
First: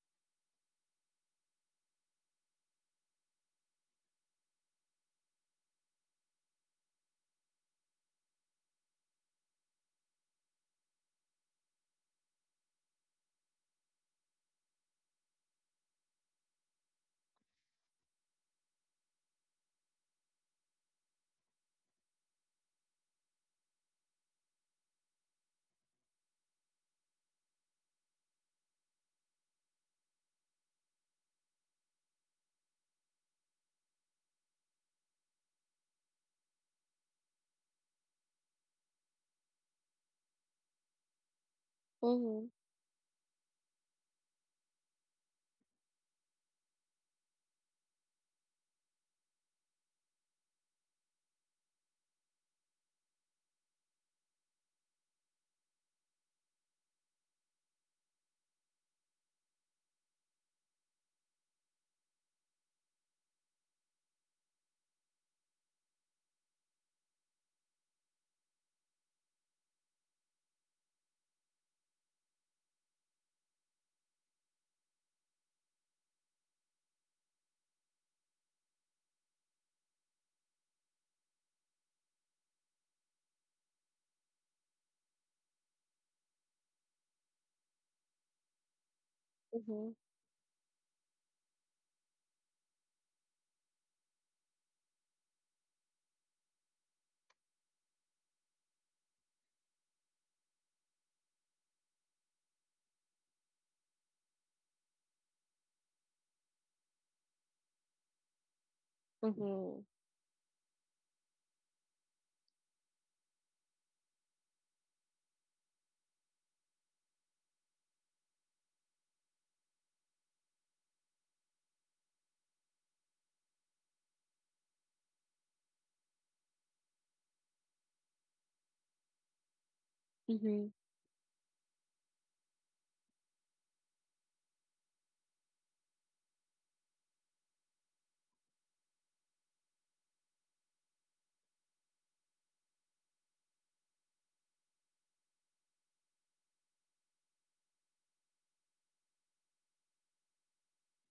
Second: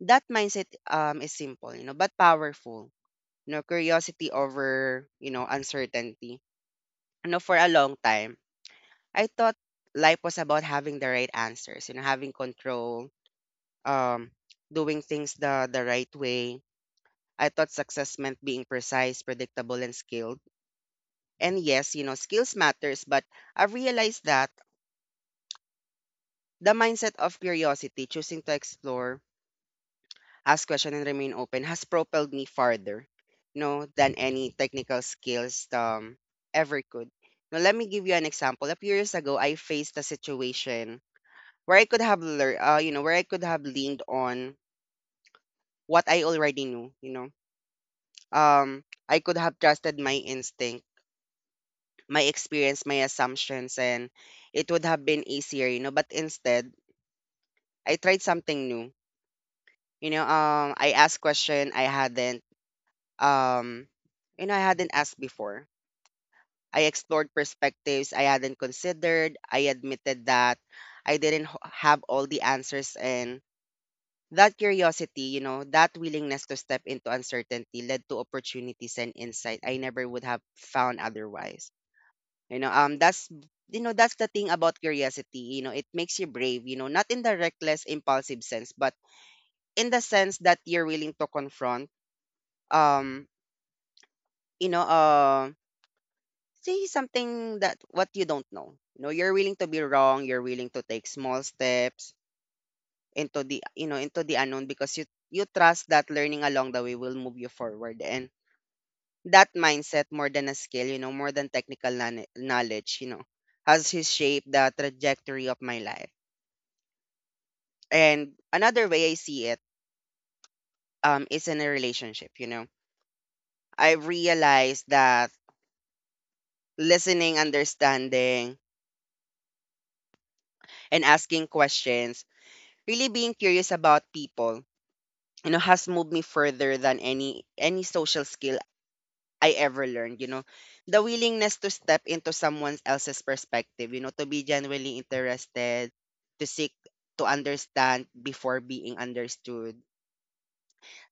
Speaker 1: that mindset is simple, but powerful. Curiosity over uncertainty. For a long time, I thought life was about having the right answers, having control, um, doing things the right way. I thought success meant being precise, predictable, and skilled. And yes, skills matters, but I've realized that the mindset of curiosity, choosing to explore, ask questions, and remain open has propelled me farther, than any technical skills ever could. Now, let me give you an example. A few years ago, I faced a situation where I could have
Speaker 2: Mm-hmm.
Speaker 1: learned, where I could have leaned on what I already knew, I could have trusted my instinct, my experience, my assumptions, and it would have been easier, But instead, I tried something new, I asked question I hadn't, um, I hadn't asked before. I explored perspectives I hadn't considered. I admitted that I didn't have all the answers, and that curiosity, that willingness to step into uncertainty led to opportunities and insight I never would have found otherwise. You know, that's you know that's the thing about curiosity. It makes you brave, not in the reckless, impulsive sense, but in
Speaker 2: Mm-hmm.
Speaker 1: the sense that you're willing to confront, Um, you know, uh, say something that what you don't know. You're willing to be wrong. You're willing to take small steps into the, into the unknown, because you trust that learning along the way will move you forward. And that
Speaker 2: Mm-hmm.
Speaker 1: mindset, more than a skill, more than technical knowledge, has shaped the trajectory of my life. And another way I see it, is in a relationship, I've realized that listening, understanding,
Speaker 2: Mm-hmm.
Speaker 1: and asking questions, really being curious about people, has moved me further than any social skill I ever learned, the willingness to step into someone else's perspective, to be genuinely interested, to seek to understand before being understood.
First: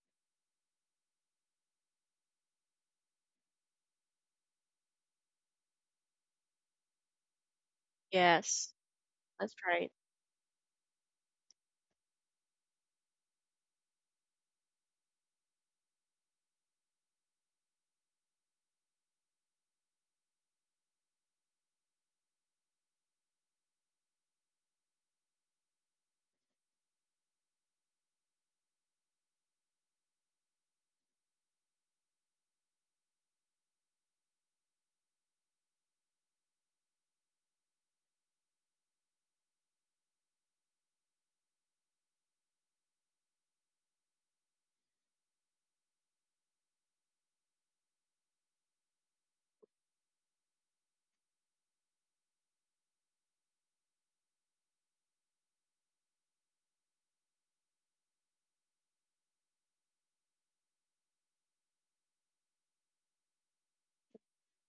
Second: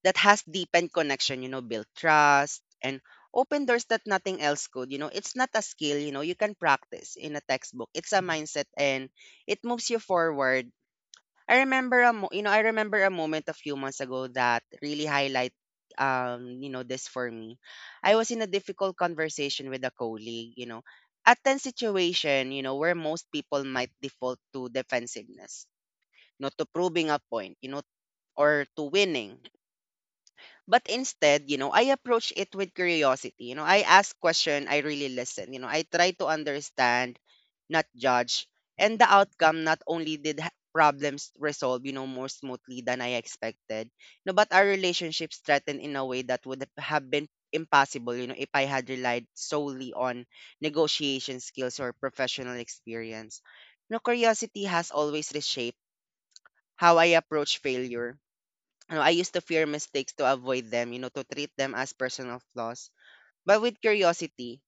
Speaker 1: That has deepened connection, built trust, and open doors that nothing else could. It's not a skill, you can practice in a textbook. It's a mindset,
Speaker 2: Yes,
Speaker 1: and
Speaker 2: that's
Speaker 1: it moves
Speaker 2: right.
Speaker 1: you forward. I remember a moment a few months ago that really highlight, this for me. I was in a difficult conversation with a colleague, a tense situation, where most people might default to defensiveness, to proving a point, or to winning. But instead, I approach it with curiosity. I ask question, I really listen. I try to understand, not judge. And the outcome, not only did problems resolve, more smoothly than I expected, no, but our relationship strengthened in a way that would have been impossible, if I had relied solely on negotiation skills or professional experience. No, curiosity has always reshaped how I approach failure. I used to fear mistakes, to avoid them, to treat them as personal flaws. But with curiosity,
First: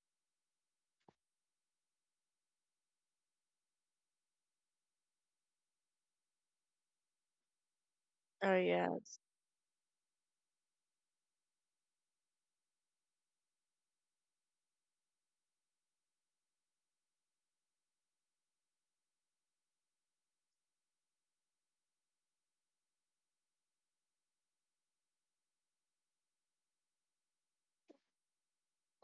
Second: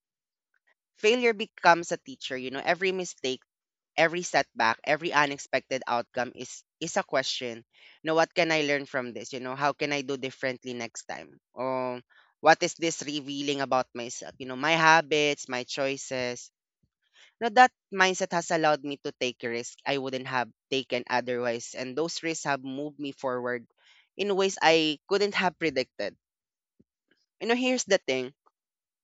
Speaker 1: failure becomes a teacher. Every mistake, every setback, every unexpected outcome is a question. What can
Speaker 2: Oh,
Speaker 1: I learn from
Speaker 2: yes.
Speaker 1: this? How can I do differently next time? What is this revealing about myself? My habits, my choices. Now that mindset has allowed me to take risks I wouldn't have taken otherwise, and those risks have moved me forward in ways I couldn't have predicted. Here's the thing.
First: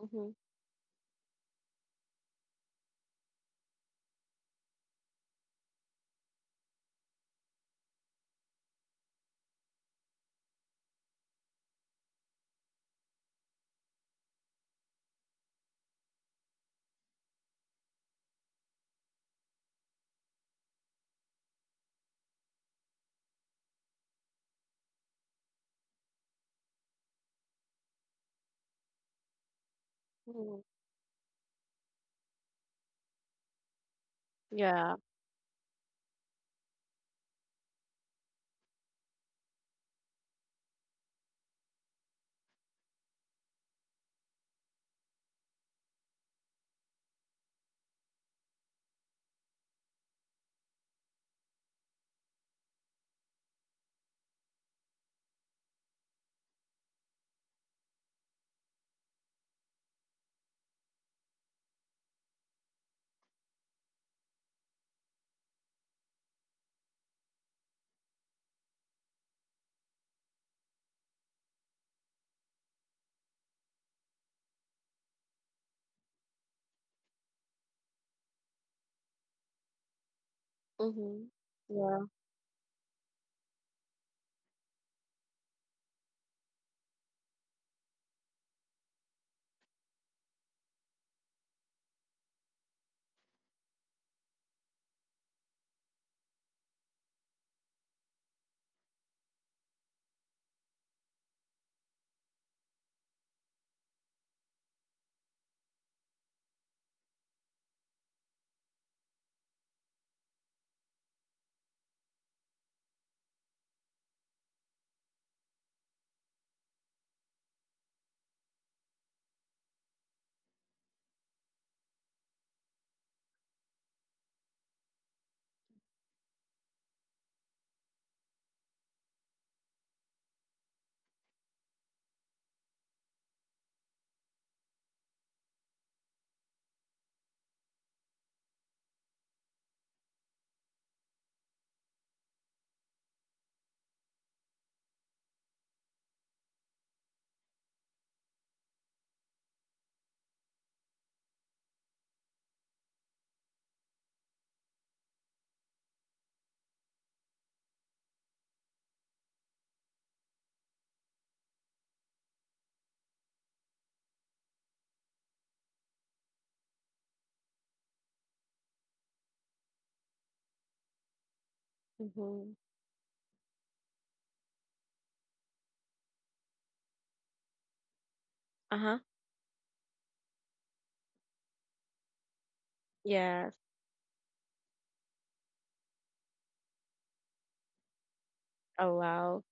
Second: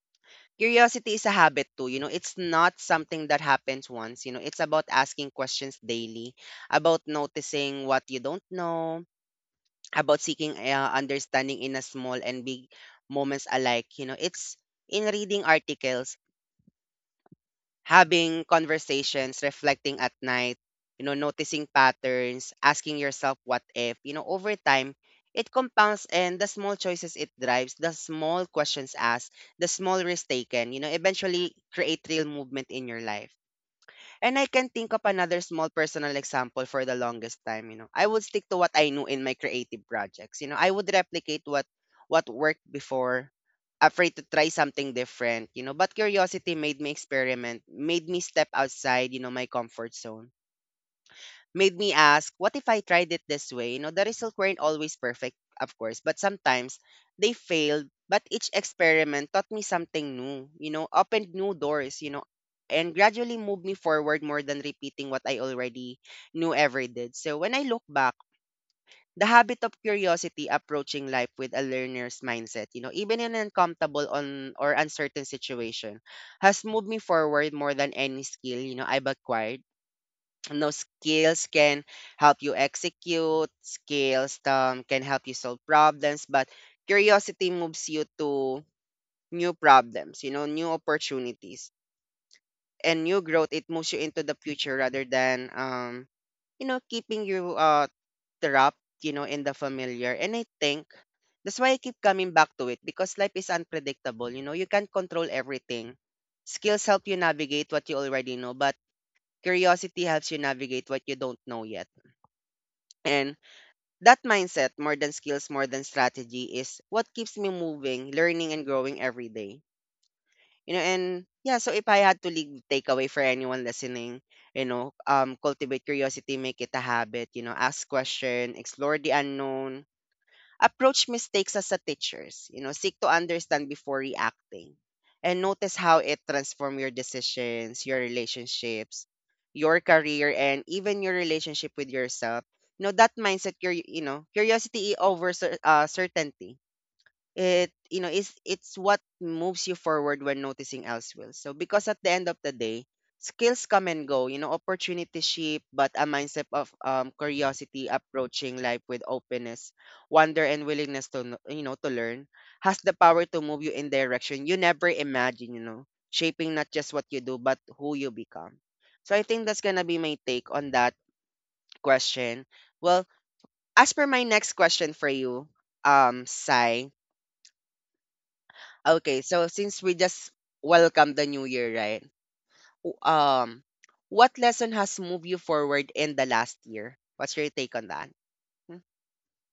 Speaker 2: Mm-hmm.
Speaker 1: Curiosity is a habit too. It's not something that happens once. It's about asking questions daily, about noticing what you don't know, about seeking understanding in a small and big moments alike. It's in reading articles, having conversations, reflecting at night, noticing patterns, asking yourself what if. Over time, it compounds, and the small choices it drives, the small questions asked, the small risks
Speaker 2: Mm-hmm.
Speaker 1: taken, eventually create real movement in your life. And I can think
Speaker 2: Yeah.
Speaker 1: of another small personal example. For the longest time, I would stick to what I knew in my creative projects. I would replicate what worked before, afraid to try something different, But curiosity made me experiment, made me step outside, my comfort zone, made me ask, what if I tried it this way? The results weren't always perfect, of course, but sometimes they failed. But each experiment taught me something new, opened new doors, and gradually moved me forward more than repeating what I already knew ever did. So when I look back, the habit of curiosity, approaching life with a learner's mindset, even in an uncomfortable on or uncertain situation, has moved me forward more than any skill, I've acquired. No
Speaker 2: Mm-hmm.
Speaker 1: skills can
Speaker 2: Yeah.
Speaker 1: help you execute skills, can help you solve problems, but curiosity moves you to new problems, new opportunities, and new growth. It moves you into the future rather than, keeping you, trapped, in the familiar. And I think that's why I keep coming back to it, because life is unpredictable. You can't control everything. Skills help you navigate what you already know, but curiosity helps you navigate what you don't know yet. And that mindset, more than skills, more than strategy, is what keeps me moving, learning, and growing every day. You know, and yeah, so if I had to leave takeaway for anyone listening, cultivate curiosity, make it a habit. Ask question, explore the unknown, approach mistakes as a teachers, seek to understand before reacting, and notice how it transform your decisions, your relationships, your career, and even your relationship with yourself. That mindset, curiosity over certainty, it's what moves you forward when noticing else will. So because at the end of the day, skills come and go. Opportunities shift, but a mindset of, curiosity, approaching life with openness, wonder, and willingness to learn, has the power to move you in direction you never imagine. Shaping not just what you do, but who you become. So I think that's gonna be my take on that question.
Speaker 2: Mm-hmm.
Speaker 1: Well, as per my next question for you, Sai,
Speaker 2: Uh huh.
Speaker 1: okay, so since we just welcomed the new year, right? w-
Speaker 2: Yes.
Speaker 1: Um, what lesson has moved you forward in the last year? What's your take on that? Hmm?
Speaker 2: Oh, wow.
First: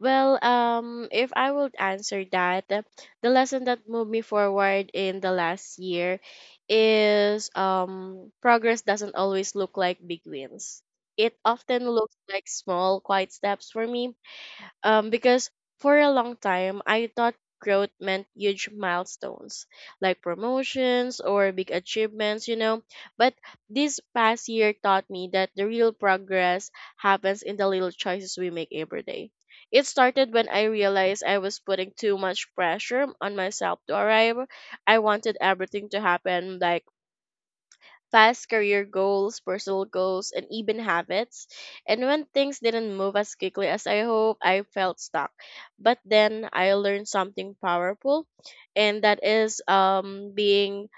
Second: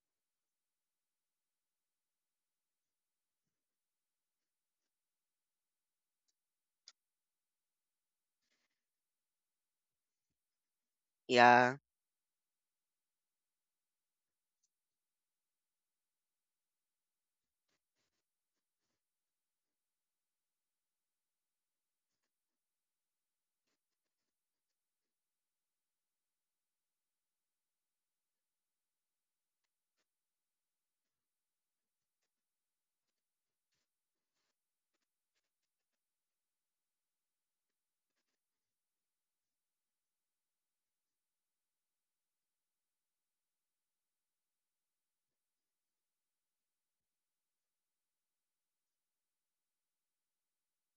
Speaker 2: Well, if I would answer that, the lesson that moved me forward in the last year is, progress doesn't always look like big wins. It
Speaker 1: Yeah,
Speaker 2: often looks like small, quiet steps for me, because for a long time I thought growth meant huge milestones like promotions or big achievements, you know. But this past year taught me that the real progress happens in the little choices we make every day. It started when I realized I was putting too much pressure on myself to arrive. I wanted everything to happen, like past career goals, personal goals, and even habits. And when things didn't move as quickly as I hoped, I felt stuck. But then I learned something powerful, and that is, being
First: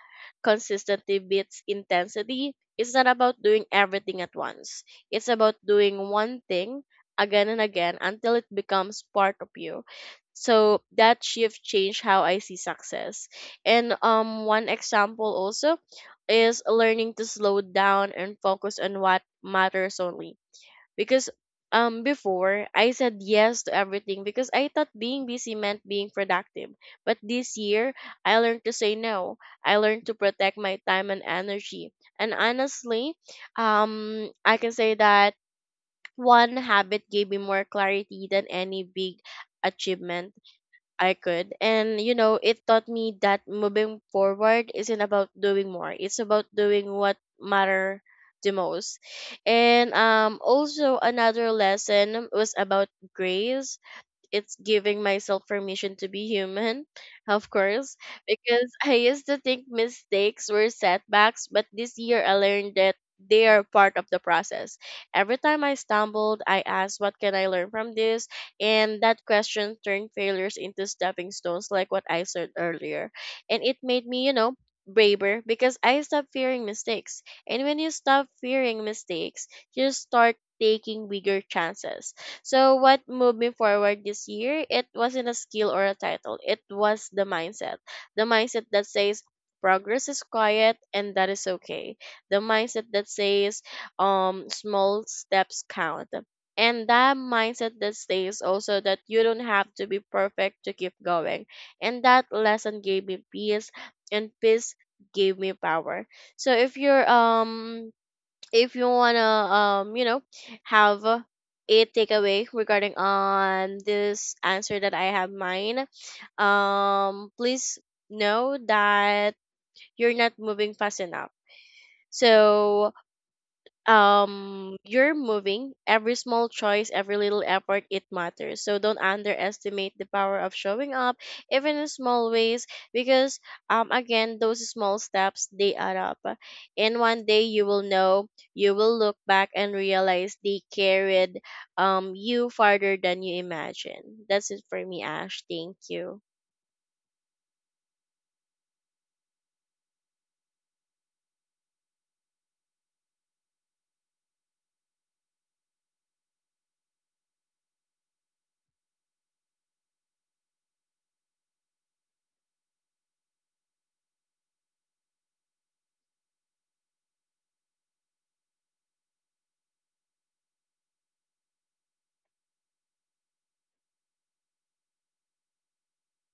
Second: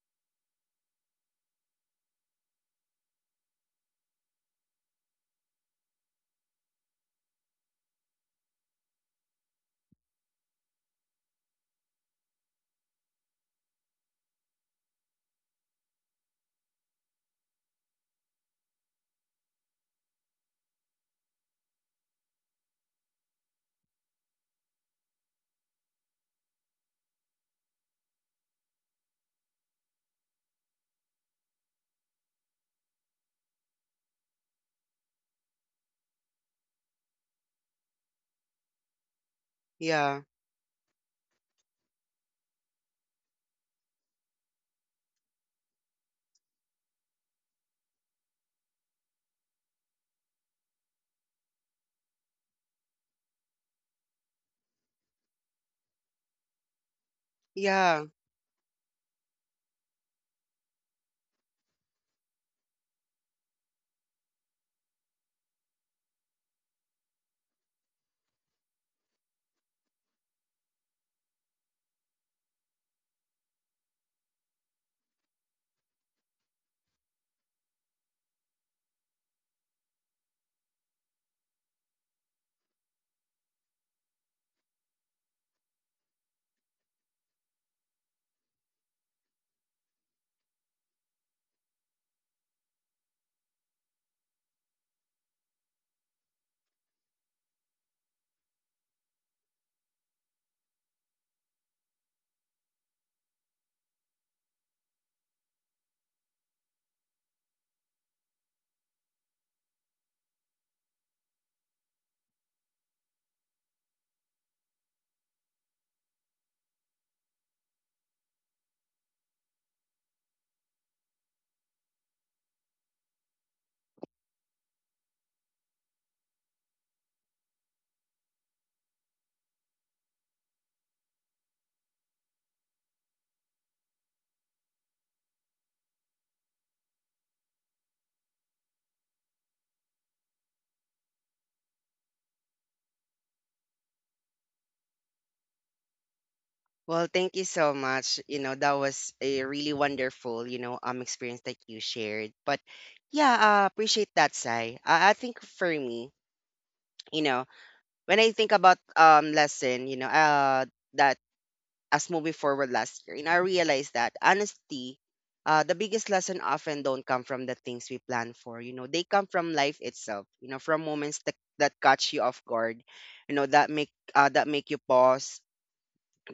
Speaker 2: consistency beats intensity. It's not about doing everything at once. It's about doing one thing again and again until it becomes part of you. So that shift changed how I see success. And one example also is learning to slow down and focus on what matters only, because before, I said yes to everything because I thought being busy meant being productive. But this year, I learned to say no. I learned to protect my time and energy. And honestly, I can say that one habit gave me more clarity than any big
Speaker 1: yeah,
Speaker 2: achievement. I could. And you know, it taught me that moving forward isn't about doing more. It's about doing what matter the most. And also another lesson was about grace. It's giving myself permission to be human, of course,
Speaker 1: yeah.
Speaker 2: because I used to think mistakes were setbacks, but this year I learned that they are part of the process. Every time I stumbled, I asked, what can I learn from this? And that question turned failures into stepping stones, like what I said earlier. And it made me, you know, braver, because I stopped fearing mistakes. And when you stop fearing mistakes, you start taking bigger chances. So what moved me forward this year, it wasn't a skill or a title. It was the mindset. The mindset that says progress is quiet and that is okay. The mindset that says small steps count. And that mindset that says also that you don't have to be perfect to keep going. And that lesson gave me peace, and peace gave me power. So if you're if you wanna um you know have a takeaway regarding on this answer that I have mine, please know that you're not moving fast enough. So, you're moving, every small choice, every little effort, it matters, so don't underestimate the power of showing up even in small ways, because, again, those small steps, they add up, and one day you will know, you will look back and realize they carried, you farther than you imagine. That's it for me, Ash. Thank you.
Speaker 1: Well, thank you so much. That was a really wonderful, experience that you shared. But yeah, appreciate that, Sai. I think for me, you know, when I think about lesson, that as moving forward last year. And I realized that honesty, the biggest lesson often don't come from the things we plan for. They come from life itself. From moments that catch you off guard. That make that make you pause,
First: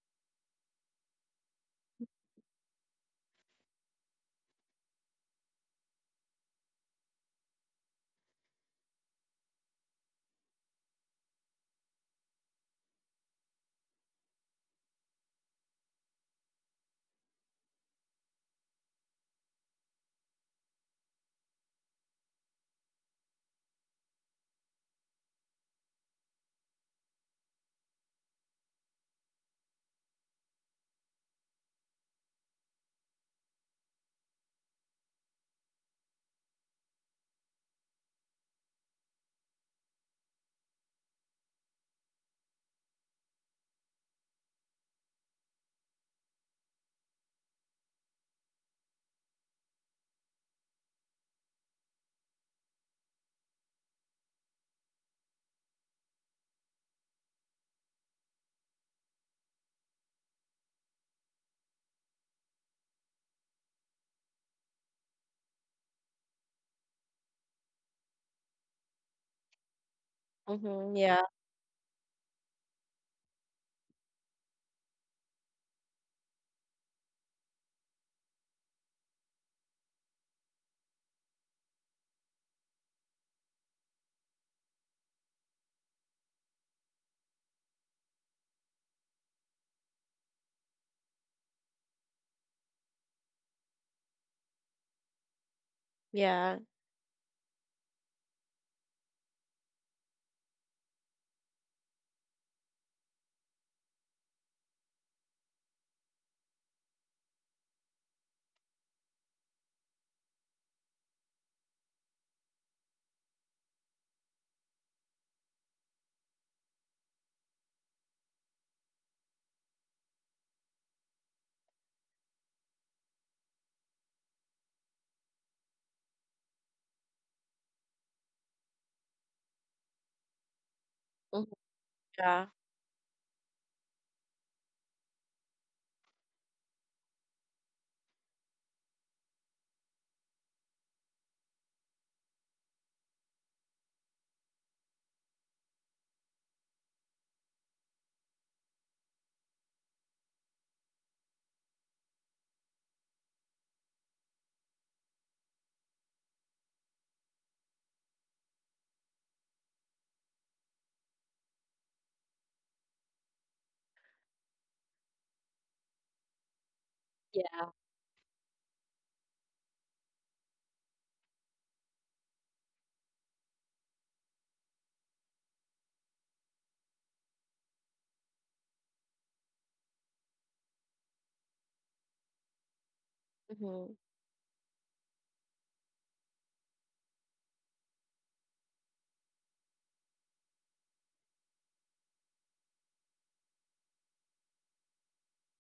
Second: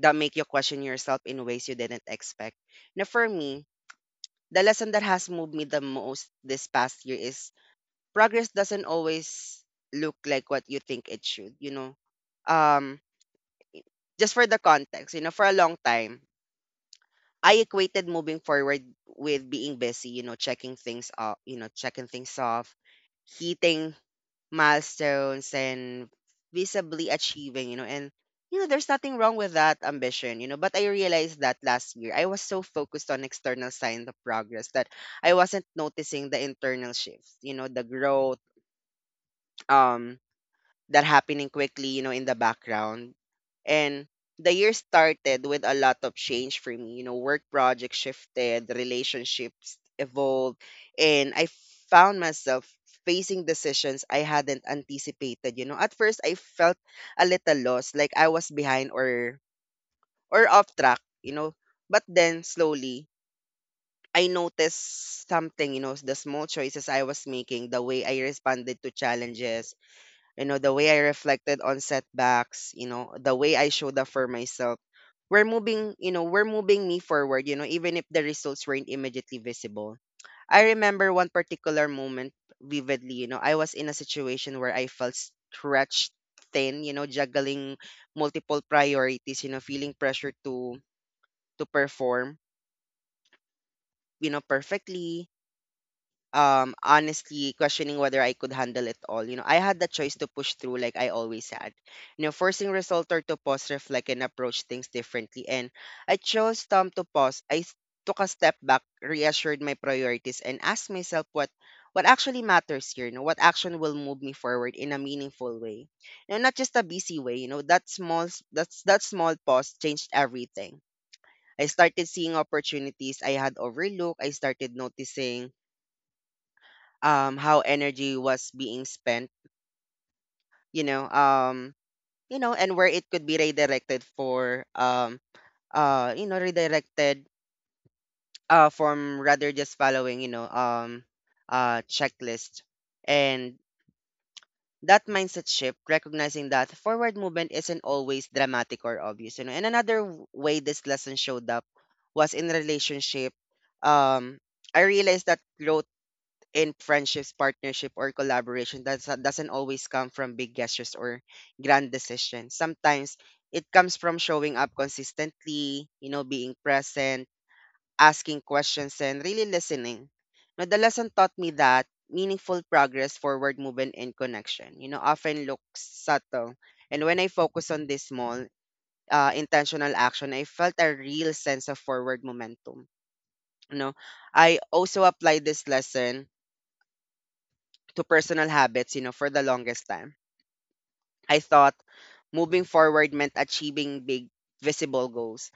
Speaker 1: that make you question yourself in ways you didn't expect. Now, for me, the lesson that has moved me the most this past year is progress doesn't always look like what you think it should. Um, just for the context, for a long time I equated moving forward with being busy, checking things off, hitting milestones and visibly achieving, there's nothing wrong with that ambition, but I realized that last year I was so focused on external signs of progress that I wasn't noticing the internal shifts, the growth, um that happening quickly, in the background. And the year started with a lot of change for me. Work projects shifted, relationships evolved, and I found myself facing decisions I hadn't anticipated. You know, at first I felt a little lost, like I was behind or off track. But then slowly I noticed something, you know, the small choices I was making, the way I responded to challenges, you know, the way
Speaker 2: Mm-hmm,
Speaker 1: I
Speaker 2: yeah.
Speaker 1: reflected on setbacks, you know, the way I showed up for myself. We're moving me forward, you know, even if the results weren't immediately visible. I remember one particular moment vividly, you know, I was in a situation where I felt stretched thin, you know, juggling multiple priorities, you know, feeling pressure to perform, you know, perfectly,
Speaker 2: Yeah.
Speaker 1: honestly questioning whether I could handle it all. You know, I had the choice to push through like I always had. You know, forcing result or to pause, reflect and approach things differently. And I chose to pause. Took a step back, reassured my priorities and asked myself what actually matters here, you know, what action will move me forward in a meaningful way. You know, not just a busy way, you know, that small pause changed everything. I started seeing opportunities I had overlooked. I started noticing how energy was being spent you know
Speaker 2: Mm-hmm,
Speaker 1: um you
Speaker 2: yeah.
Speaker 1: know and where it could be redirected for you know redirected from rather just following checklist. And that mindset shift, recognizing that forward movement isn't always dramatic or obvious, you know. And another way this lesson showed up was in relationship. um I realized that growth in friendships, partnership, or collaboration that doesn't always come from big gestures or grand decisions. Sometimes it comes from showing up consistently, you know, being present, asking questions, and really listening. Now, the lesson taught me that meaningful progress, forward movement, and connection, you know, often looks subtle. And when I focus on this small, intentional action, I felt a real sense of forward momentum. You
Speaker 2: Mm-hmm,
Speaker 1: know, I also applied this lesson to personal habits, you know, for the longest time. I thought moving forward meant achieving big visible goals,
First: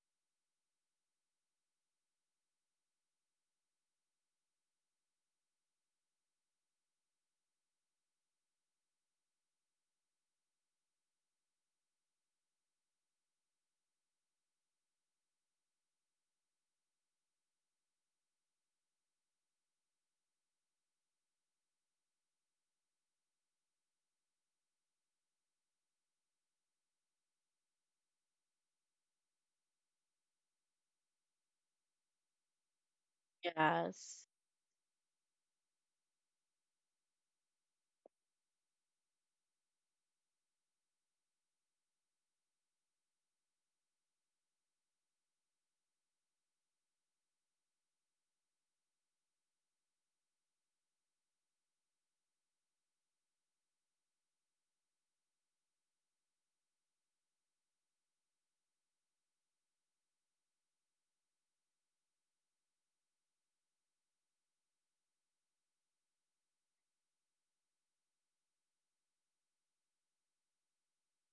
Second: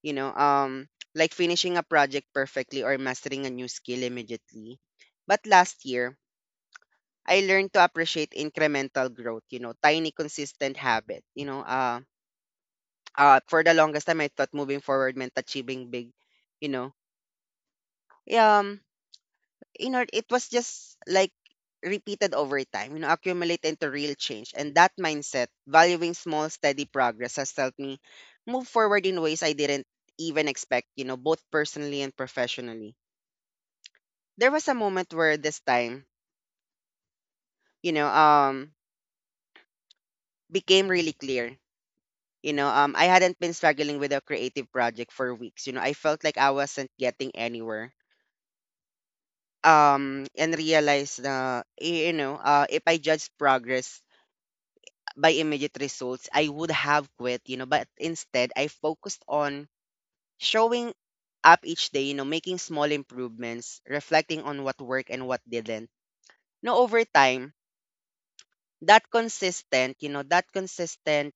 Speaker 1: you know, um like finishing a project perfectly or mastering a new skill immediately. But last year, I learned to appreciate incremental growth, you know, tiny consistent habit, for the longest time I thought moving forward meant achieving big, you know, yeah. You know, it was just like repeated over time, you know, accumulate into real change. And that mindset, valuing small, steady progress, has helped me move forward in ways I didn't even expect, you know, both personally and professionally.
Speaker 2: yes.
Speaker 1: There was a moment where this time, you know, um, became really clear. I hadn't been struggling with a creative project for weeks. You know, I felt like I wasn't getting anywhere. And realized, if I judged progress by immediate results, I would have quit, you know, but instead I focused on showing up each day, you know, making small improvements, reflecting on what worked and what didn't. Now over time, that consistent, you know, that consistent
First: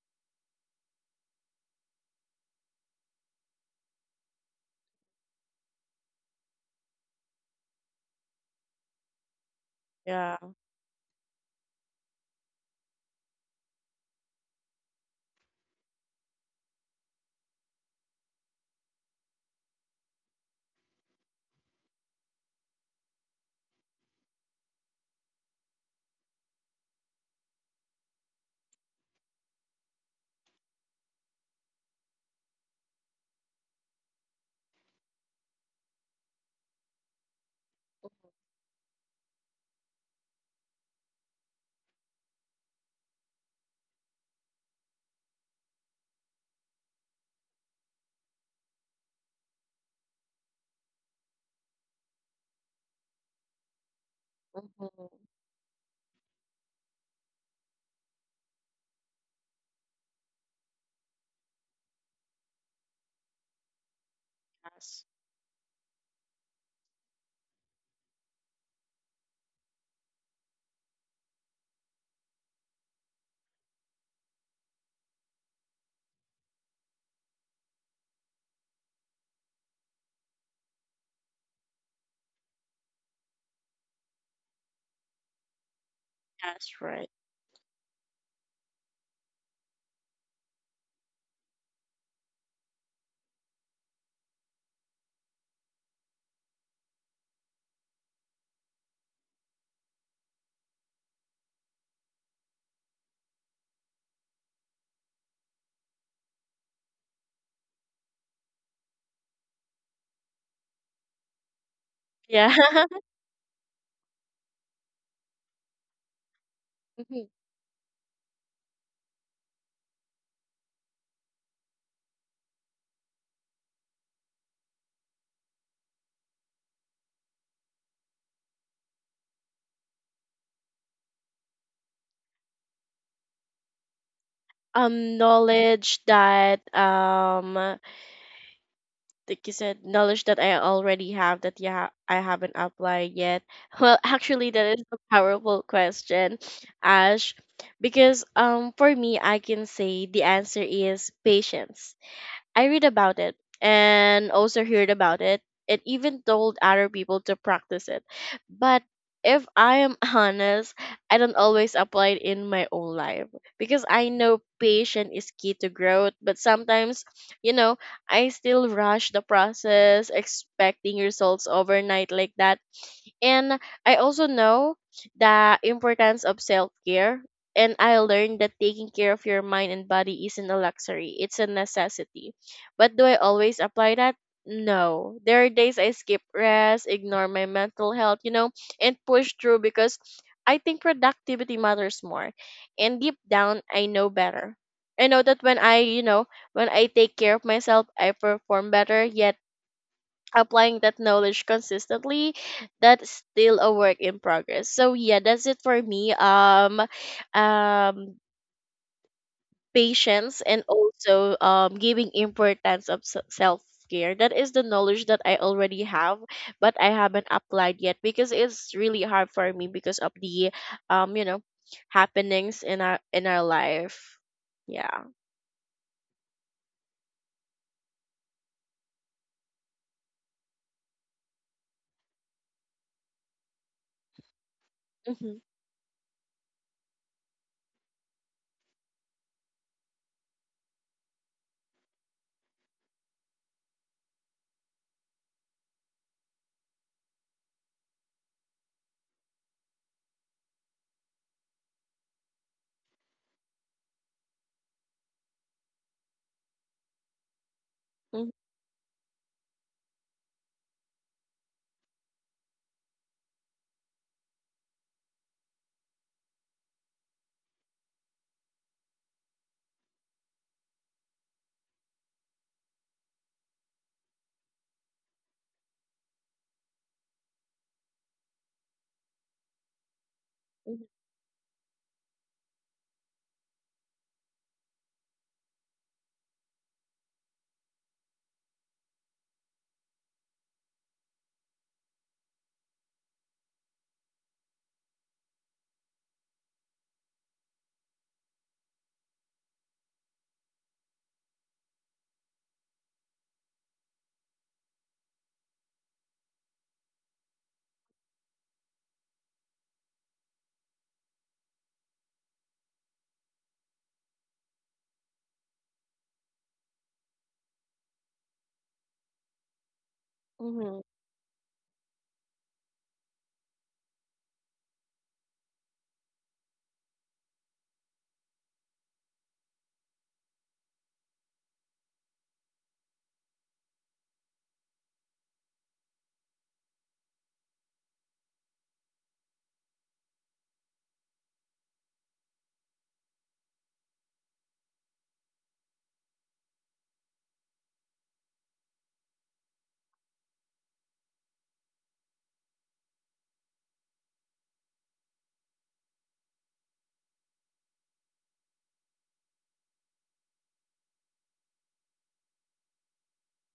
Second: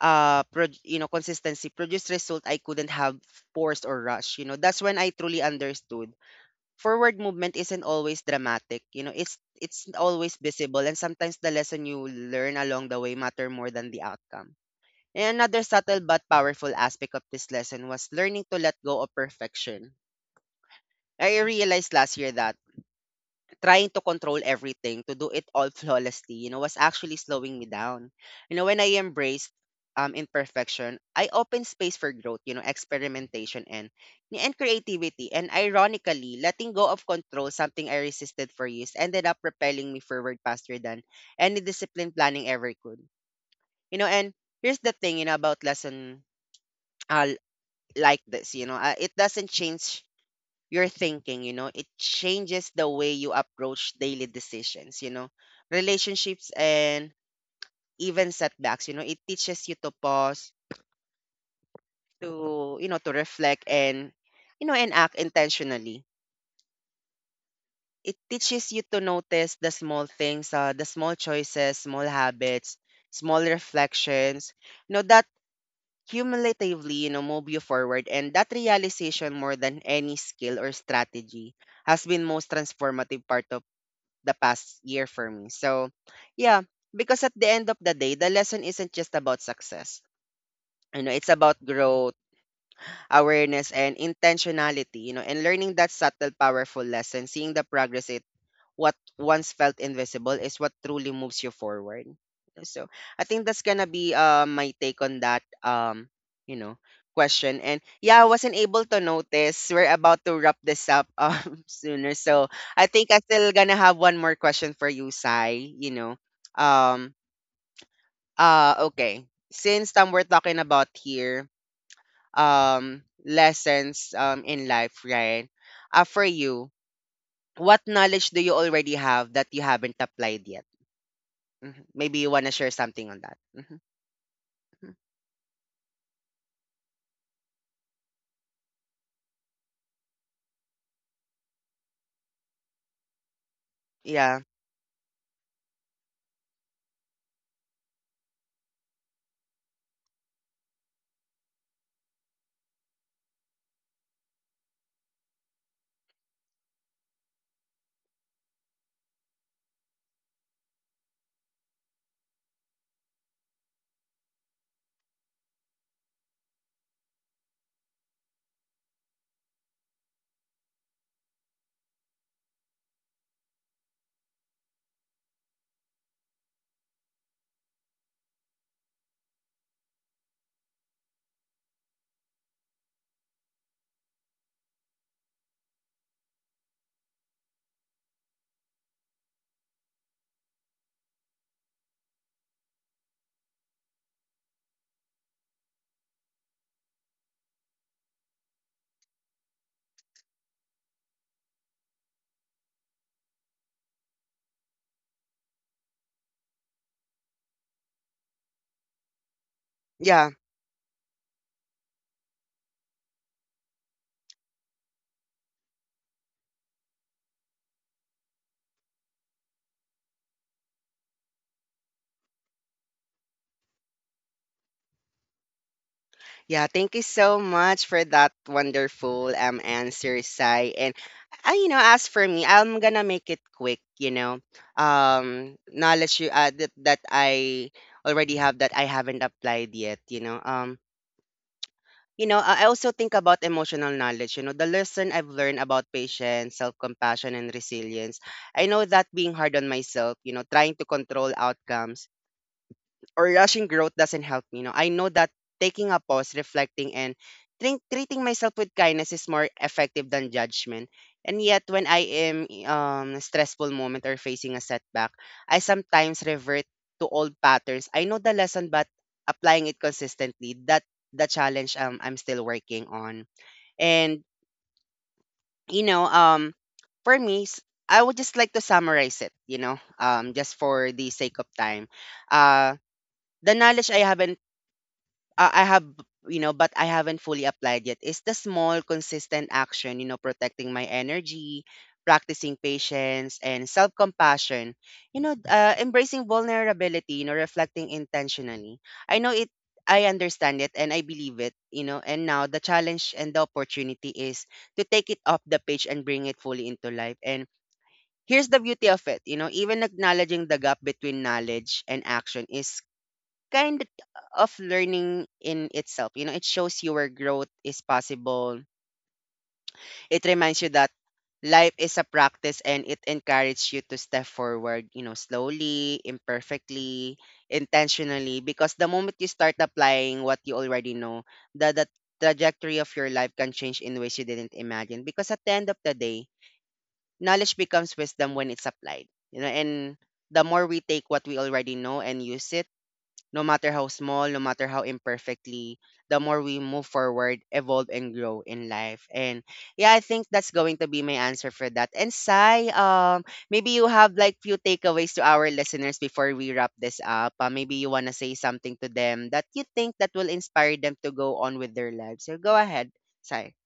Speaker 1: pro- you know consistency produced result I couldn't have forced or rushed. You know, that's when I truly understood forward movement isn't always dramatic. You know, it's
Speaker 2: Yeah.
Speaker 1: always visible and sometimes the lesson you learn along the way matter more than the outcome. And another subtle but powerful aspect of this lesson was learning to let go of perfection. I realized last year that trying to control everything, to do it all flawlessly, you know, was actually slowing me down. You know, when I embraced imperfection, I opened space for growth, you know, experimentation and creativity. And ironically, letting go of control, something I resisted for years, ended up propelling me forward faster than any discipline planning ever could. You know, and here's the thing, you know, about lesson uh, like this, it doesn't change your thinking, you know, it changes the way you approach daily decisions, you know,
Speaker 2: Mm-hmm,
Speaker 1: relationships and even setbacks. You know, it teaches you to pause, to reflect and, you know, and
Speaker 2: yes,
Speaker 1: act intentionally. It teaches you to notice the small things, the small choices, small habits, small reflections, you know, that cumulatively, you know, move you forward. And that realization, more than any skill or strategy, has been most transformative part of the past year for me. So, yeah,
Speaker 2: that's right.
Speaker 1: because at the end of the day, the lesson isn't just about success. You know, it's about growth, awareness, and intentionality. You know, and learning that subtle, powerful lesson, seeing the progress what once felt invisible is what truly moves you forward. So I think that's gonna be my take on that you know question. And yeah, I wasn't able to notice. We're about to wrap this up sooner. So
Speaker 2: Yeah.
Speaker 1: I think I still gonna have one more question for you, Sai. Um
Speaker 2: Mhm.
Speaker 1: uh, okay. Since we're talking about here lessons in life, right? For you, what knowledge do you already have that you haven't applied yet? Mhm. Maybe you want to share something on that. Mhm, mhm.
Speaker 2: Knowledge that like you said, knowledge that I already have that, yeah, I haven't applied yet. Well,
Speaker 1: Yeah.
Speaker 2: actually that is a powerful question, Ash, because for me I can say the answer is patience. I read about it and also heard about it, and even told other people to practice it. But if I am honest, I don't always apply it in my own life, because I know patience is key to growth, but sometimes, you know, I still rush the process, expecting results overnight like that. And I also know the importance of self care. And I learned that taking care of your mind and body isn't a luxury, it's a necessity. But do I always apply that? No. There are days I skip rest, ignore my mental health, you know, and push through because I think productivity matters more. And deep down, I know better. I know that when I, you know, when I take care of myself, I perform better, yet applying that knowledge consistently, that's still a work in progress. So yeah, that's it for me. Um
Speaker 1: Yeah.
Speaker 2: Patience, and also giving importance of self care, that is the knowledge that I already have but I haven't applied yet, because it's really hard for me because of the, you know, happenings in our, in our life. Yeah.
Speaker 1: Yeah. Thank you so much for that wonderful answer, Sai. And you know, as for me, I'm gonna make it quick, you know.
Speaker 2: Mm-hmm.
Speaker 1: Knowledge you that I already have that I haven't applied yet, you know. You know, I also think about emotional knowledge. You know, the lesson I've learned about patience, self compassion, and resilience. I know that being hard on myself, you know, trying to control outcomes or rushing growth doesn't help me. No, I know that taking a pause, reflecting, and think, treating
Speaker 2: Hmm.
Speaker 1: myself with kindness is more effective than judgment. And yet, when I am a stressful moment or facing a setback, I sometimes revert to old patterns. I know the lesson, but applying it consistently that the challenge I'm still working on. And you know, for me, I would just like to summarize it. You know, just for the sake of time. Uh, the knowledge I haven't I have, you know, but I haven't fully applied yet is the small, consistent action, you know, protecting my energy, practicing patience and self compassion, you know, embracing vulnerability, you know, reflecting intentionally. I know it, I understand it and I believe it, you know, and now the challenge and the opportunity is to take it off the page and bring it fully into life. And here's the beauty of it, you know, even acknowledging the gap between knowledge and action is kind of learning in itself. You know, it shows you where growth is possible. It reminds you
Speaker 2: Hmm.
Speaker 1: that life is a practice and it encourages you to step forward, you know, slowly, imperfectly, intentionally. Because the moment you start applying what you already know, the trajectory of your life can change in ways you didn't imagine. Because at the end of the day, knowledge becomes wisdom when it's applied. You know, and the more we take what we already know and use it, no matter how small, no matter how imperfectly, the more we move forward, evolve, and grow in life. And yeah, I think that's going to be my answer for that. And Sai, maybe you have like few takeaways to our listeners before we wrap this up. Maybe you wanna say something to them that you think that will inspire them to go on with their lives. So go ahead, Sai.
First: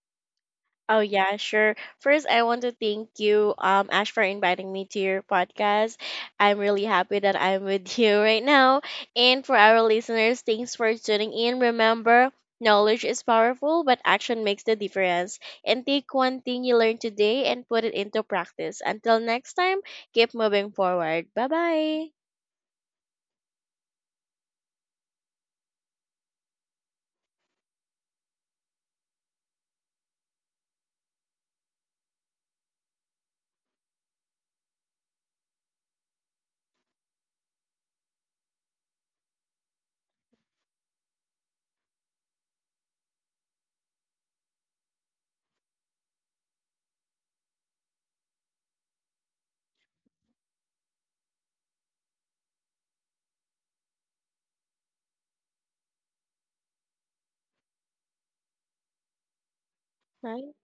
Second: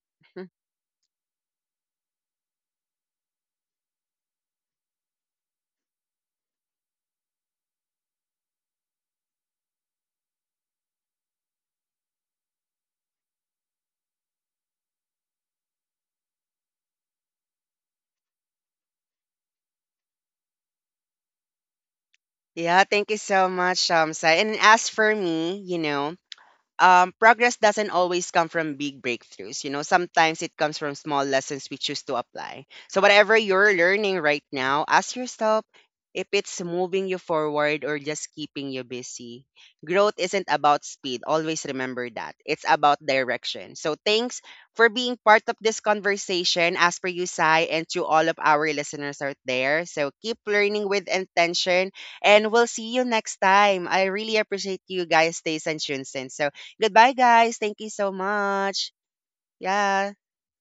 Speaker 2: Oh yeah, sure. First, I want to thank you, Ash, for inviting me to your podcast. I'm really happy that I'm with you right now. And for our listeners, thanks for tuning in. Remember, knowledge is powerful, but action makes the difference. And take one thing you learned today and put it into practice. Until next time, keep moving forward. Bye bye.
Speaker 1: Yeah, thank you so much, Sai. And as for me, you know, progress doesn't always come from big breakthroughs. You know, sometimes it comes from small lessons we choose to apply. So, whatever you're learning right now, ask yourself if it's moving you forward or just keeping you busy. Growth isn't about speed. Always remember that. It's about direction. So, thanks for being part of this conversation, as per you, Sai, and to all of our listeners out there. So, keep learning with intention, and we'll see you next time. I really appreciate you guys, stays and Shunsen. So, goodbye, guys. Thank you so much. Yeah.
Speaker 2: Bye.